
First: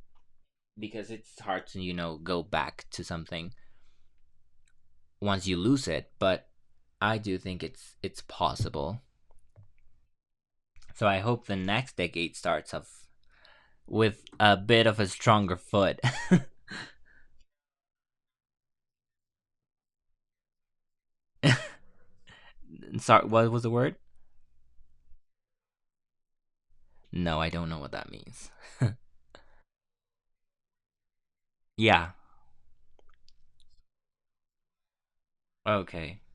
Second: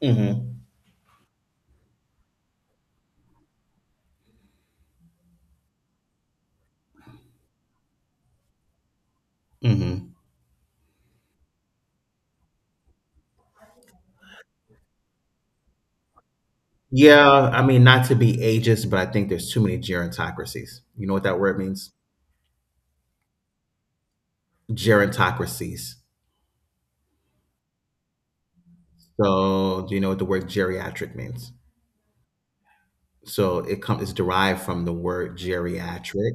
Speaker 1: Hmm.
Speaker 2: because it's hard to you know go back to something once you lose it, but I do think it's possible.
Speaker 1: Hmm.
Speaker 2: So I hope the next decade starts off with a bit of a stronger foot.
Speaker 1: Yeah. I mean, not to be ageist, but I think there's too many gerontocracies. You know what that word means?
Speaker 2: Sorry, what was the word?
Speaker 1: Gerontocracies.
Speaker 2: No, I don't know what that means.
Speaker 1: So, do you know what the word geriatric means?
Speaker 2: Yeah.
Speaker 1: So, it comes. It's derived from the word
Speaker 2: Okay.
Speaker 1: geriatric,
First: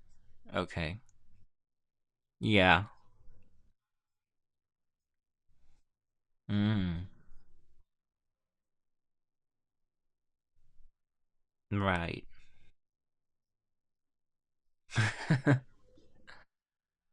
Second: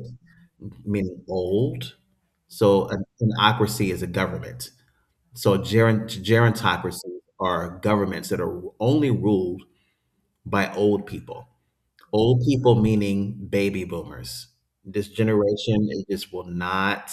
Speaker 2: Okay.
Speaker 1: meaning old.
Speaker 2: Yeah.
Speaker 1: So an ocracy is a government. So gerontocracies
Speaker 2: Mm.
Speaker 1: are governments that are only ruled by old people.
Speaker 2: Right.
Speaker 1: Old people meaning baby boomers. This generation it just will not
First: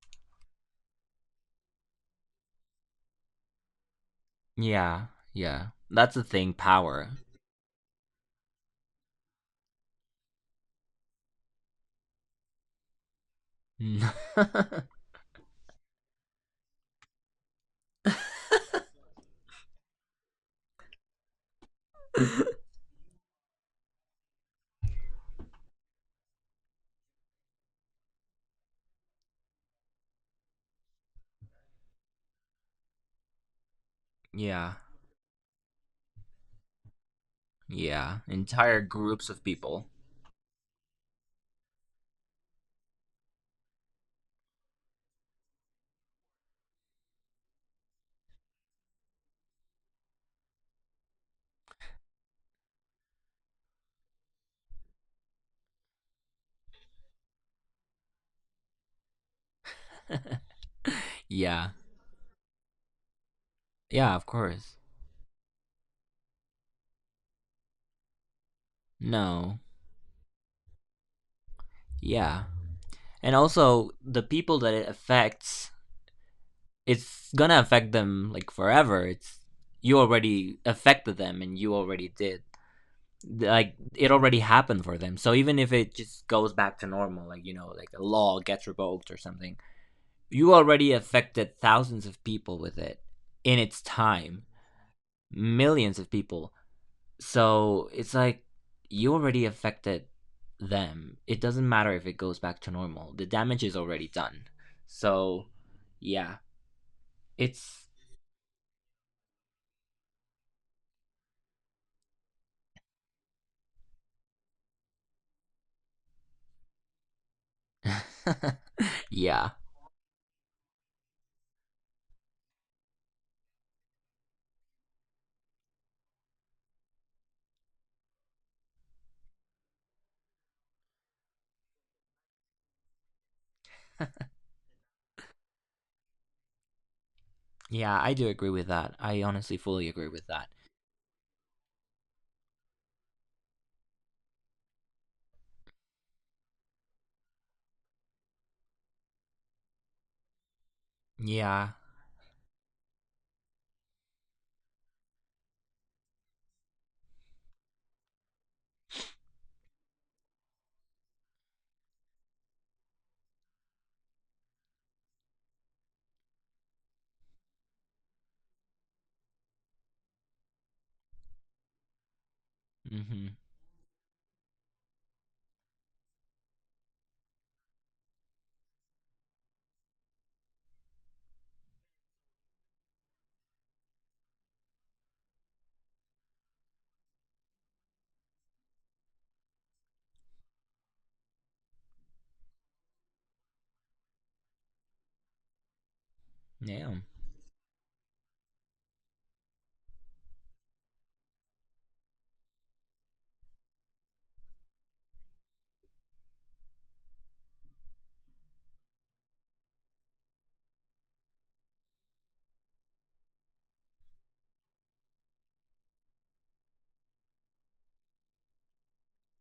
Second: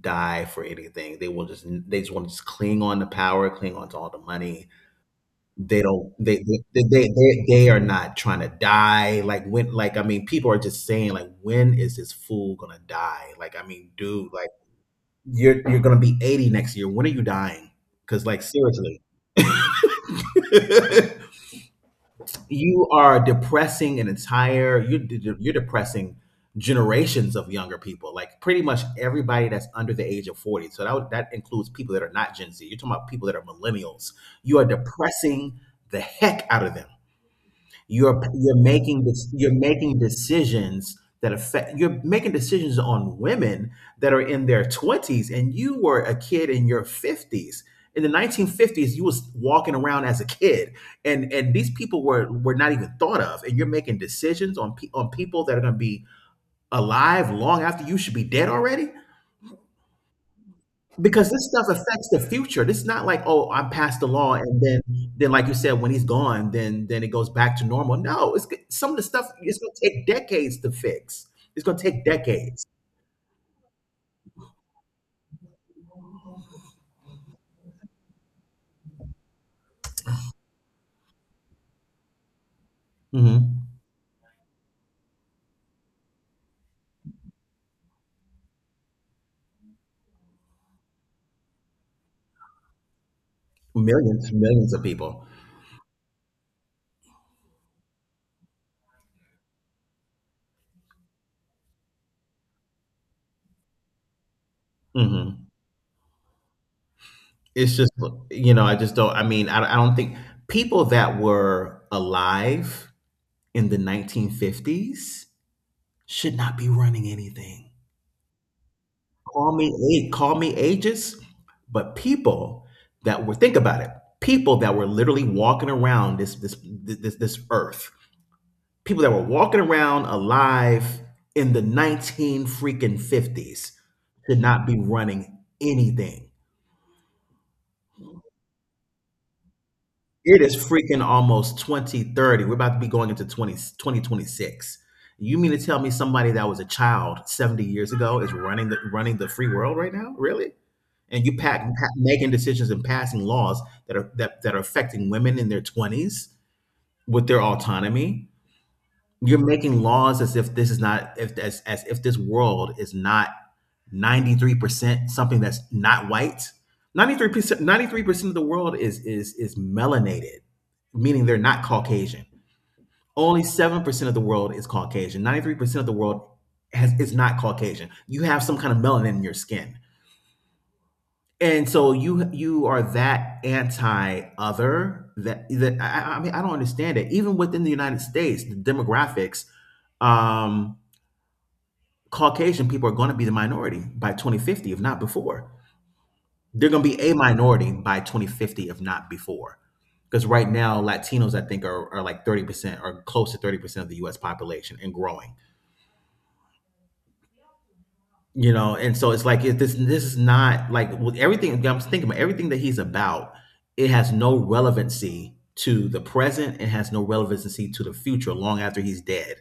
Speaker 1: die for anything. They just want to just cling on to power, cling on to all the money.
Speaker 2: Yeah. Yeah.
Speaker 1: They don't
Speaker 2: That's the thing. Power.
Speaker 1: they they are not trying to die. Like when like I mean people are just saying like when is this fool gonna die? Like I mean dude like you're gonna be 80 next year. When are you dying? Because like seriously, you are depressing an entire you're de- you're depressing generations of younger people. Like pretty much everybody that's under the age of 40. So that includes people that are not Gen Z. You're talking about people that are millennials. You are
Speaker 2: Yeah.
Speaker 1: depressing the heck out of them.
Speaker 2: Yeah.
Speaker 1: You're
Speaker 2: Entire
Speaker 1: making this
Speaker 2: groups of
Speaker 1: you're
Speaker 2: people.
Speaker 1: making decisions that affect you're making decisions on women that are in their 20s and you were a kid in your 50s. In the 1950s, you was walking around as a kid and these people were not even thought of and you're making decisions on people that are going to be alive long after you should be dead already? Because this stuff
Speaker 2: Yeah.
Speaker 1: affects the future. This is not like, "Oh, I passed the
Speaker 2: Yeah, of
Speaker 1: law," and
Speaker 2: course.
Speaker 1: then like you said, when he's gone, then it goes back to normal. No, it's g some of the stuff
Speaker 2: No.
Speaker 1: it's gonna take decades to fix. It's gonna take
Speaker 2: Yeah.
Speaker 1: decades.
Speaker 2: And also the people that it affects, it's gonna affect them like forever. It's you already affected them and you already did.
Speaker 1: Mhm.
Speaker 2: Like it already happened for them. So even if it just goes back to normal, like you know, like a law gets revoked or something, you already affected thousands of people with it in its
Speaker 1: Millions,
Speaker 2: time.
Speaker 1: millions of people.
Speaker 2: Millions of people. So it's like you already affected them. It doesn't matter if it goes back to normal. The damage is already done. So
Speaker 1: Mhm.
Speaker 2: yeah,
Speaker 1: It's
Speaker 2: it's
Speaker 1: just, I mean, I don't think people that were alive in the 1950s should not be running anything.
Speaker 2: yeah.
Speaker 1: Call me Call me ages, but people that were think about it, people that were literally walking around this earth, people that were walking around alive in the nineteen freaking fifties should not be running anything.
Speaker 2: Yeah, I do agree with that. I honestly fully agree with
Speaker 1: It
Speaker 2: that.
Speaker 1: is freaking almost 2030. We're about to be going into twenty twenty six. You mean to tell me somebody that was a child 70 years ago is running the free world right now? Really? And you pack,
Speaker 2: Yeah.
Speaker 1: pa making decisions and passing laws that are affecting women in their 20s with their autonomy. You're making laws as if this world is not 93% something that's not white. 93% 93% of the world is melanated, meaning they're not caucasian.
Speaker 2: Mhm.
Speaker 1: Only 7% of the world is caucasian. 93% of the world is not caucasian. You have some kind of melanin in your skin. And so you are that anti-other that I mean I don't understand it. Even within the United States, the demographics, um, Caucasian people are going to be the minority by 2050, if not before. They're going to
Speaker 2: Yeah.
Speaker 1: be a minority by 2050, if not before. Because right now, Latinos I think are like 30% or close to 30% of the U.S. population and growing. You know, and so it's like if this is not like with everything I'm thinking about everything that he's about, it has no relevancy to the present and has no relevancy to the future long after he's dead.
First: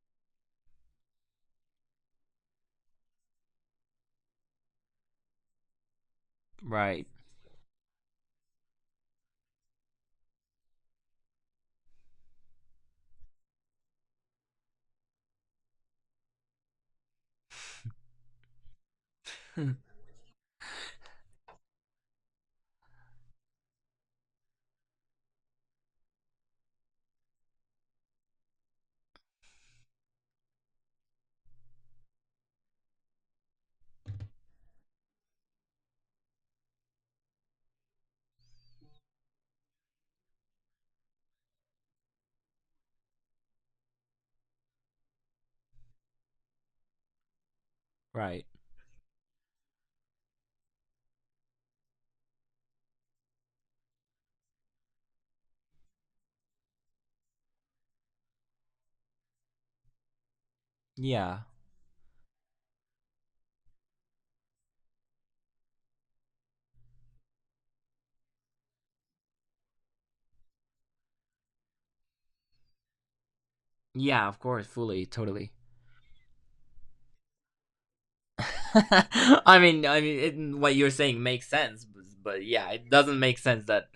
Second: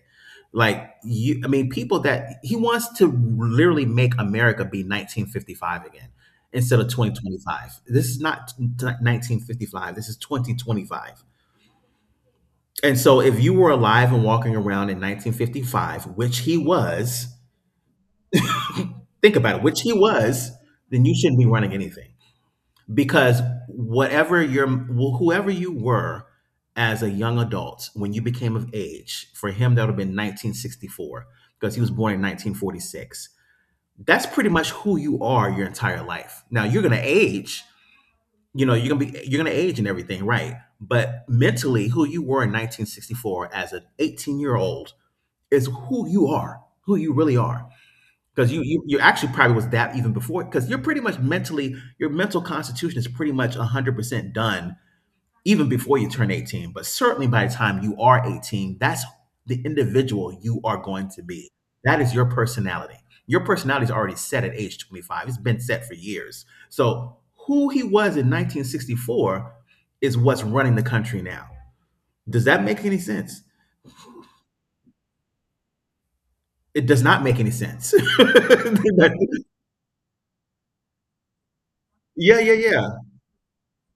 Speaker 1: Like you I mean, people that he wants to literally make America be 1955 again instead of
Speaker 2: Right.
Speaker 1: 2025. This is not 1955. This is 2025. And so if you were alive and walking around in 1955, which he was, think about it, which he was, then you shouldn't be running anything because whatever your whoever you were as a young adult when you became of age, for him that would have been 1964 because he was born in 1946. That's pretty much who you are your entire life. Now you're going to age, you're going to age and everything, right? But mentally who you were in 1964 as an 18-year-old is who you are, who you really are
Speaker 2: Right.
Speaker 1: because you actually probably was that even before because you're pretty much mentally your mental constitution is pretty much 100% done even before you turn 18, but certainly by the time you are 18 that's the individual you are going to
Speaker 2: Yeah.
Speaker 1: be. That is your personality. Your personality is already set at age 25. It's been set for years. So who he was in 1964 is what's running the country now. Does that make any sense?
Speaker 2: Yeah, of course, fully, totally.
Speaker 1: It does not make any sense.
Speaker 2: I mean, it, what you're saying makes sense,
Speaker 1: yeah,
Speaker 2: but
Speaker 1: yeah,
Speaker 2: yeah,
Speaker 1: yeah,
Speaker 2: it doesn't make sense that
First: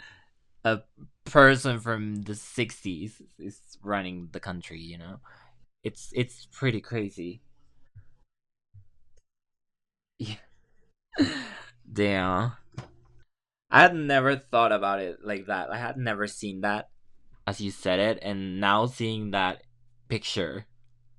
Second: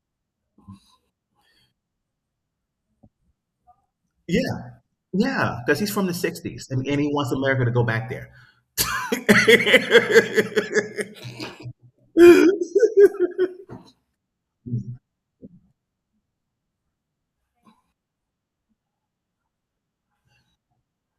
Speaker 2: a person from the 60s is running the
Speaker 1: yeah.
Speaker 2: country, you know.
Speaker 1: Yeah, because he's from
Speaker 2: it's
Speaker 1: the
Speaker 2: it's
Speaker 1: 60s
Speaker 2: pretty
Speaker 1: and he wants
Speaker 2: crazy.
Speaker 1: America to go back there.
Speaker 2: Yeah. Damn, I had never thought about it like that. I had never seen that as you said it, and now seeing that picture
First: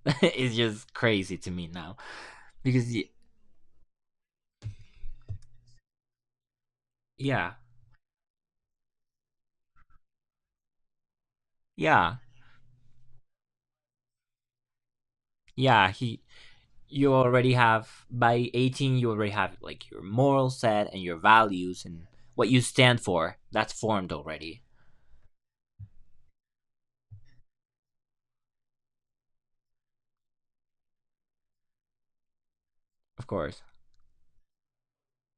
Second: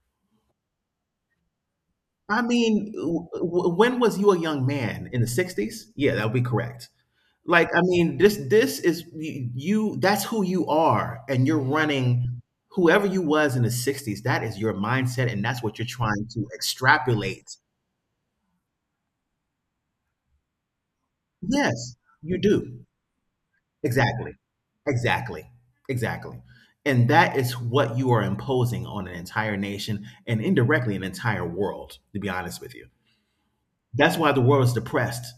Speaker 2: is just crazy to me now
Speaker 1: I mean,
Speaker 2: because
Speaker 1: when was you a young man in the 60s? Yeah, that would be correct.
Speaker 2: yeah,
Speaker 1: Like, I mean, this is you. That's who you are and you're
Speaker 2: yeah,
Speaker 1: running whoever you was in the 60s. That is your mindset and that's what you're
Speaker 2: yeah, he
Speaker 1: trying to
Speaker 2: you already
Speaker 1: extrapolate.
Speaker 2: have by 18, you already have like your moral set and your values
Speaker 1: Yes,
Speaker 2: and
Speaker 1: you
Speaker 2: what you
Speaker 1: do.
Speaker 2: stand for, that's formed
Speaker 1: Exactly.
Speaker 2: already.
Speaker 1: Exactly. Exactly. And that is what you are imposing on an entire nation and indirectly an entire world, to be honest with you.
Speaker 2: Of course.
Speaker 1: That's why the world is depressed.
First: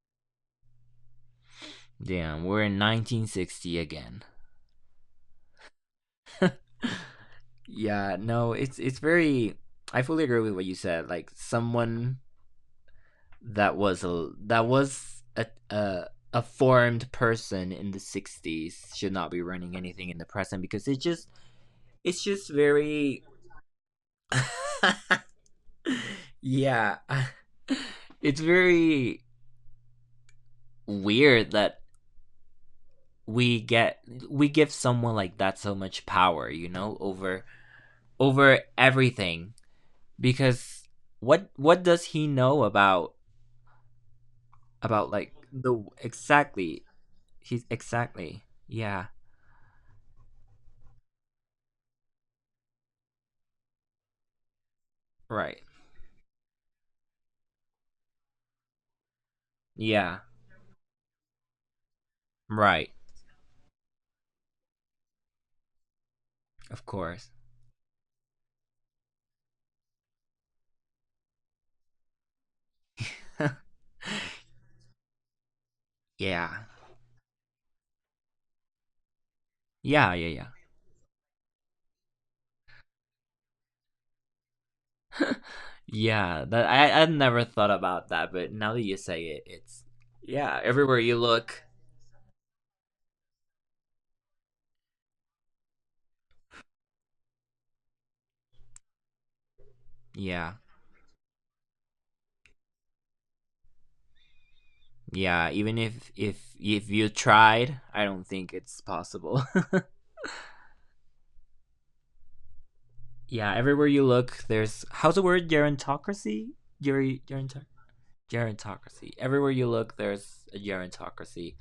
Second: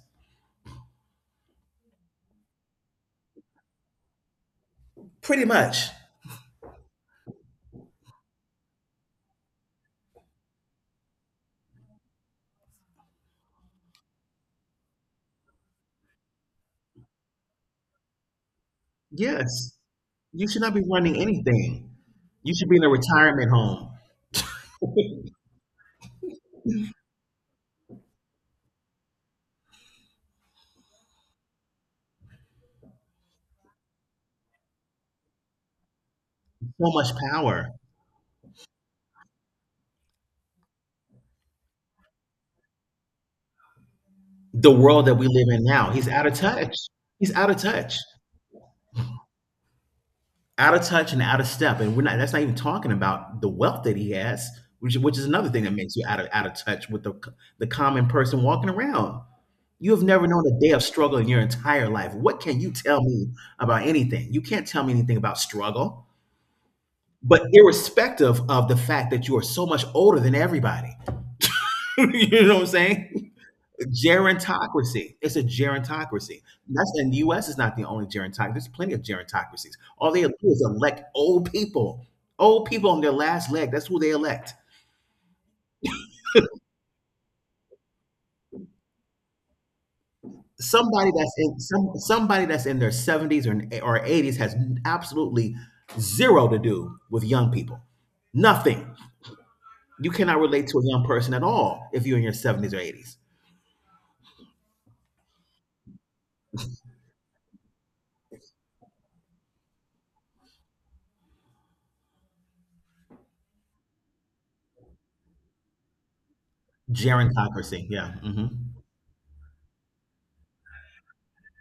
Speaker 2: Damn, we're in 1960 again.
Speaker 1: Pretty much.
Speaker 2: Yeah, no, it's very. I fully agree with what you said. Like someone that was a formed person in the 60s should not be
Speaker 1: Yes.
Speaker 2: running anything in the
Speaker 1: You
Speaker 2: present
Speaker 1: should not be
Speaker 2: because it
Speaker 1: running
Speaker 2: just
Speaker 1: anything.
Speaker 2: it's just
Speaker 1: You should be in a
Speaker 2: very.
Speaker 1: retirement home.
Speaker 2: Yeah, it's very weird that we get we give someone like that so much power, you
Speaker 1: So
Speaker 2: know,
Speaker 1: much
Speaker 2: over
Speaker 1: power.
Speaker 2: everything because what does he know
Speaker 1: The world
Speaker 2: about
Speaker 1: that we
Speaker 2: like
Speaker 1: live in
Speaker 2: the
Speaker 1: now, he's out of touch.
Speaker 2: exactly,
Speaker 1: He's out of
Speaker 2: he's
Speaker 1: touch.
Speaker 2: exactly, yeah,
Speaker 1: Out of touch and out of step. And we're not That's not even talking about the wealth that he has, which is another
Speaker 2: right,
Speaker 1: thing that makes you out of touch with the common person walking around. You have
Speaker 2: yeah,
Speaker 1: never known a day of struggle in your entire life. What can you
Speaker 2: right,
Speaker 1: tell me about anything? You can't tell me anything about struggle.
Speaker 2: of course.
Speaker 1: But irrespective of the fact that you are so much older than everybody, you know what I'm saying? Gerontocracy. It's a gerontocracy.
Speaker 2: Yeah,
Speaker 1: That's and the U.S. is not the only gerontocracy. There's plenty of gerontocracies.
Speaker 2: yeah,
Speaker 1: All they
Speaker 2: yeah,
Speaker 1: do
Speaker 2: yeah.
Speaker 1: is elect old people on their last leg. That's who they elect.
Speaker 2: Yeah, that I never thought about that, but now that you say it, it's yeah, everywhere
Speaker 1: Somebody
Speaker 2: you
Speaker 1: that's in
Speaker 2: look.
Speaker 1: some somebody that's in their 70s or 80s has absolutely zero to do with young people. Nothing. You cannot
Speaker 2: Yeah,
Speaker 1: relate to a young person at all if you're in your 70s or 80s.
Speaker 2: yeah, even if if you tried, I don't think it's possible. Yeah, everywhere you look, there's how's the word gerontocracy? Geronto,
Speaker 1: Gerontocracy. Yeah. Hmm.
Speaker 2: gerontocracy. Everywhere you look, there's a gerontocracy.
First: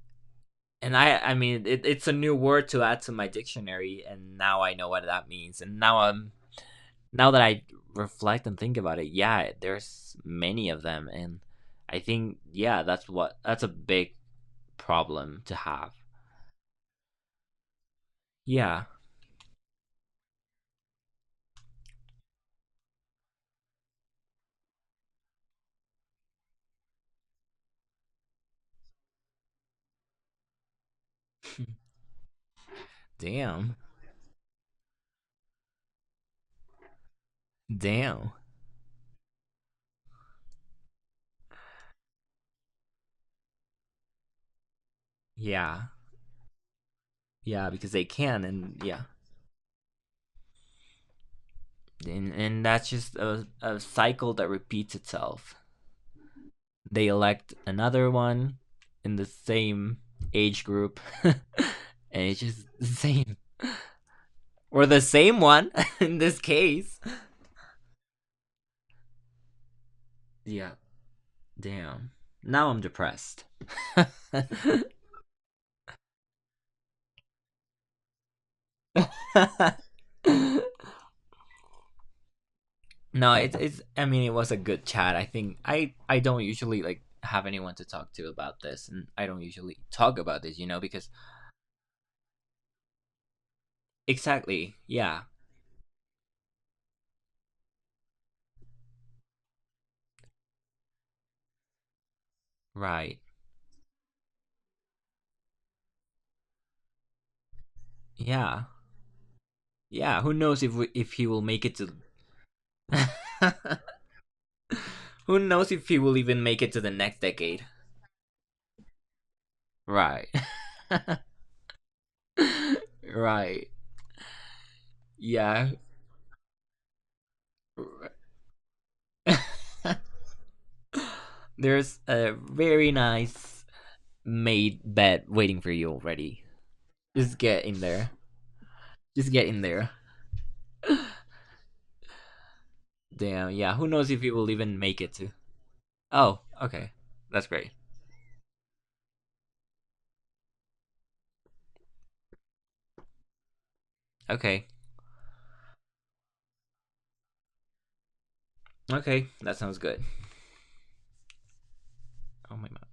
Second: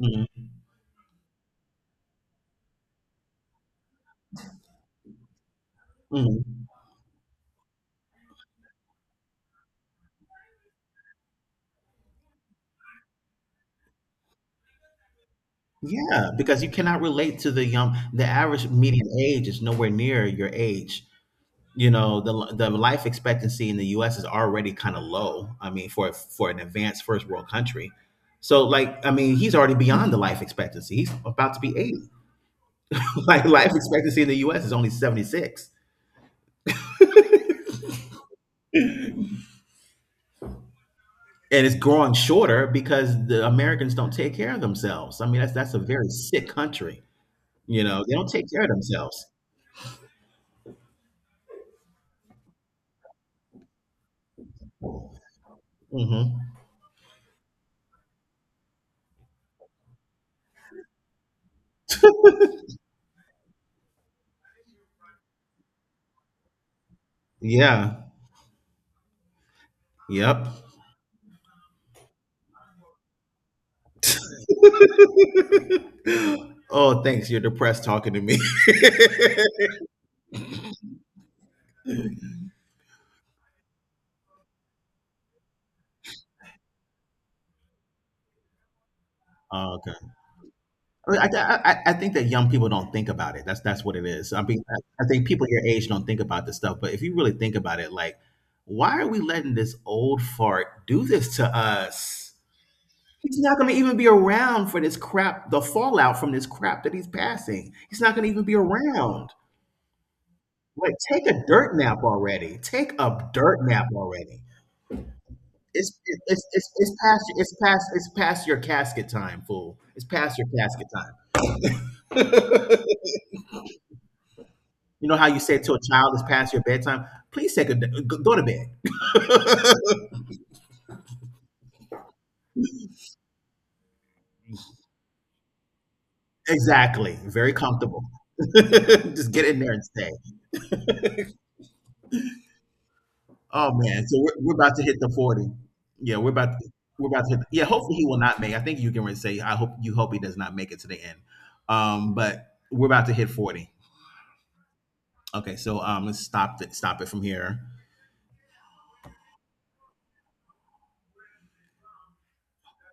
Speaker 1: Hmm.
Speaker 2: And I mean, it, it's a new word to add to my dictionary, and now I know what that means. And now I'm,
Speaker 1: Hmm.
Speaker 2: now that I reflect and think about it, yeah, there's many of them, and I think, yeah, that's what that's a big problem to have.
Speaker 1: Yeah, because you cannot relate to the young. The average
Speaker 2: Yeah,
Speaker 1: median age is nowhere near your age. You know, the life expectancy in the U.S. is already kind of low. I mean, for an advanced first world country, so like, I mean, he's already beyond the life expectancy. He's about to be 80. like, life
Speaker 2: damn,
Speaker 1: expectancy in the U.S. is only 76,
Speaker 2: damn,
Speaker 1: and it's growing shorter because the Americans don't take care of themselves. I mean, that's a
Speaker 2: yeah,
Speaker 1: very sick country.
Speaker 2: yeah,
Speaker 1: You
Speaker 2: because they
Speaker 1: know, they don't
Speaker 2: can,
Speaker 1: take care of
Speaker 2: and yeah,
Speaker 1: themselves.
Speaker 2: and that's just a cycle that repeats itself.
Speaker 1: Hmm.
Speaker 2: They elect another one in the same age group, and it's just the same or the same one in this case.
Speaker 1: Yeah. Yep.
Speaker 2: Yeah, damn. Now I'm depressed. No,
Speaker 1: Oh, thanks. You're depressed talking to me.
Speaker 2: it's it's. I mean, it was a good chat. I think I don't usually like have anyone to talk to about this, and I don't
Speaker 1: Oh,
Speaker 2: usually
Speaker 1: okay.
Speaker 2: talk about this, you know, because
Speaker 1: I mean, I think that young people don't think about it. That's what it is. I mean,
Speaker 2: exactly.
Speaker 1: I
Speaker 2: Yeah,
Speaker 1: think people your age don't think about this stuff. But if you really think about it, like, why are we letting this old fart do this to us?
Speaker 2: right.
Speaker 1: He's not going to even be around for this crap, the fallout from this crap that he's passing. He's not going to even be
Speaker 2: Yeah,
Speaker 1: around.
Speaker 2: yeah. Who knows if we,
Speaker 1: Like,
Speaker 2: if he
Speaker 1: take
Speaker 2: will
Speaker 1: a
Speaker 2: make
Speaker 1: dirt
Speaker 2: it
Speaker 1: nap already. Take a dirt
Speaker 2: to
Speaker 1: nap already.
Speaker 2: Who knows if
Speaker 1: It's
Speaker 2: he will even
Speaker 1: it's
Speaker 2: make
Speaker 1: it's
Speaker 2: it to the
Speaker 1: it's
Speaker 2: next
Speaker 1: past
Speaker 2: decade?
Speaker 1: your casket time, fool. It's
Speaker 2: Right.
Speaker 1: past your casket time.
Speaker 2: Right.
Speaker 1: You know how you say
Speaker 2: Yeah.
Speaker 1: to a child, "It's past your bedtime." Please take a go go to bed.
Speaker 2: There's a very nice made bed waiting for you already.
Speaker 1: Exactly.
Speaker 2: Just
Speaker 1: Very
Speaker 2: get in
Speaker 1: comfortable.
Speaker 2: there. Just
Speaker 1: Just get
Speaker 2: get
Speaker 1: in
Speaker 2: in
Speaker 1: there and
Speaker 2: there.
Speaker 1: stay.
Speaker 2: Damn,
Speaker 1: Oh
Speaker 2: yeah. Who
Speaker 1: man,
Speaker 2: knows
Speaker 1: so
Speaker 2: if
Speaker 1: we're,
Speaker 2: you will
Speaker 1: we're about
Speaker 2: even
Speaker 1: to hit
Speaker 2: make
Speaker 1: the
Speaker 2: it to.
Speaker 1: 40. Yeah, we're
Speaker 2: Oh,
Speaker 1: about to,
Speaker 2: okay.
Speaker 1: we're about to hit.
Speaker 2: That's
Speaker 1: Yeah,
Speaker 2: great.
Speaker 1: hopefully he will not make. I think you can really say I hope he does not make it to the end. But we're about to hit 40.
Speaker 2: Okay.
Speaker 1: Okay, so let's stop it. Stop it from here.
Speaker 2: Okay. That sounds good. Oh, my God.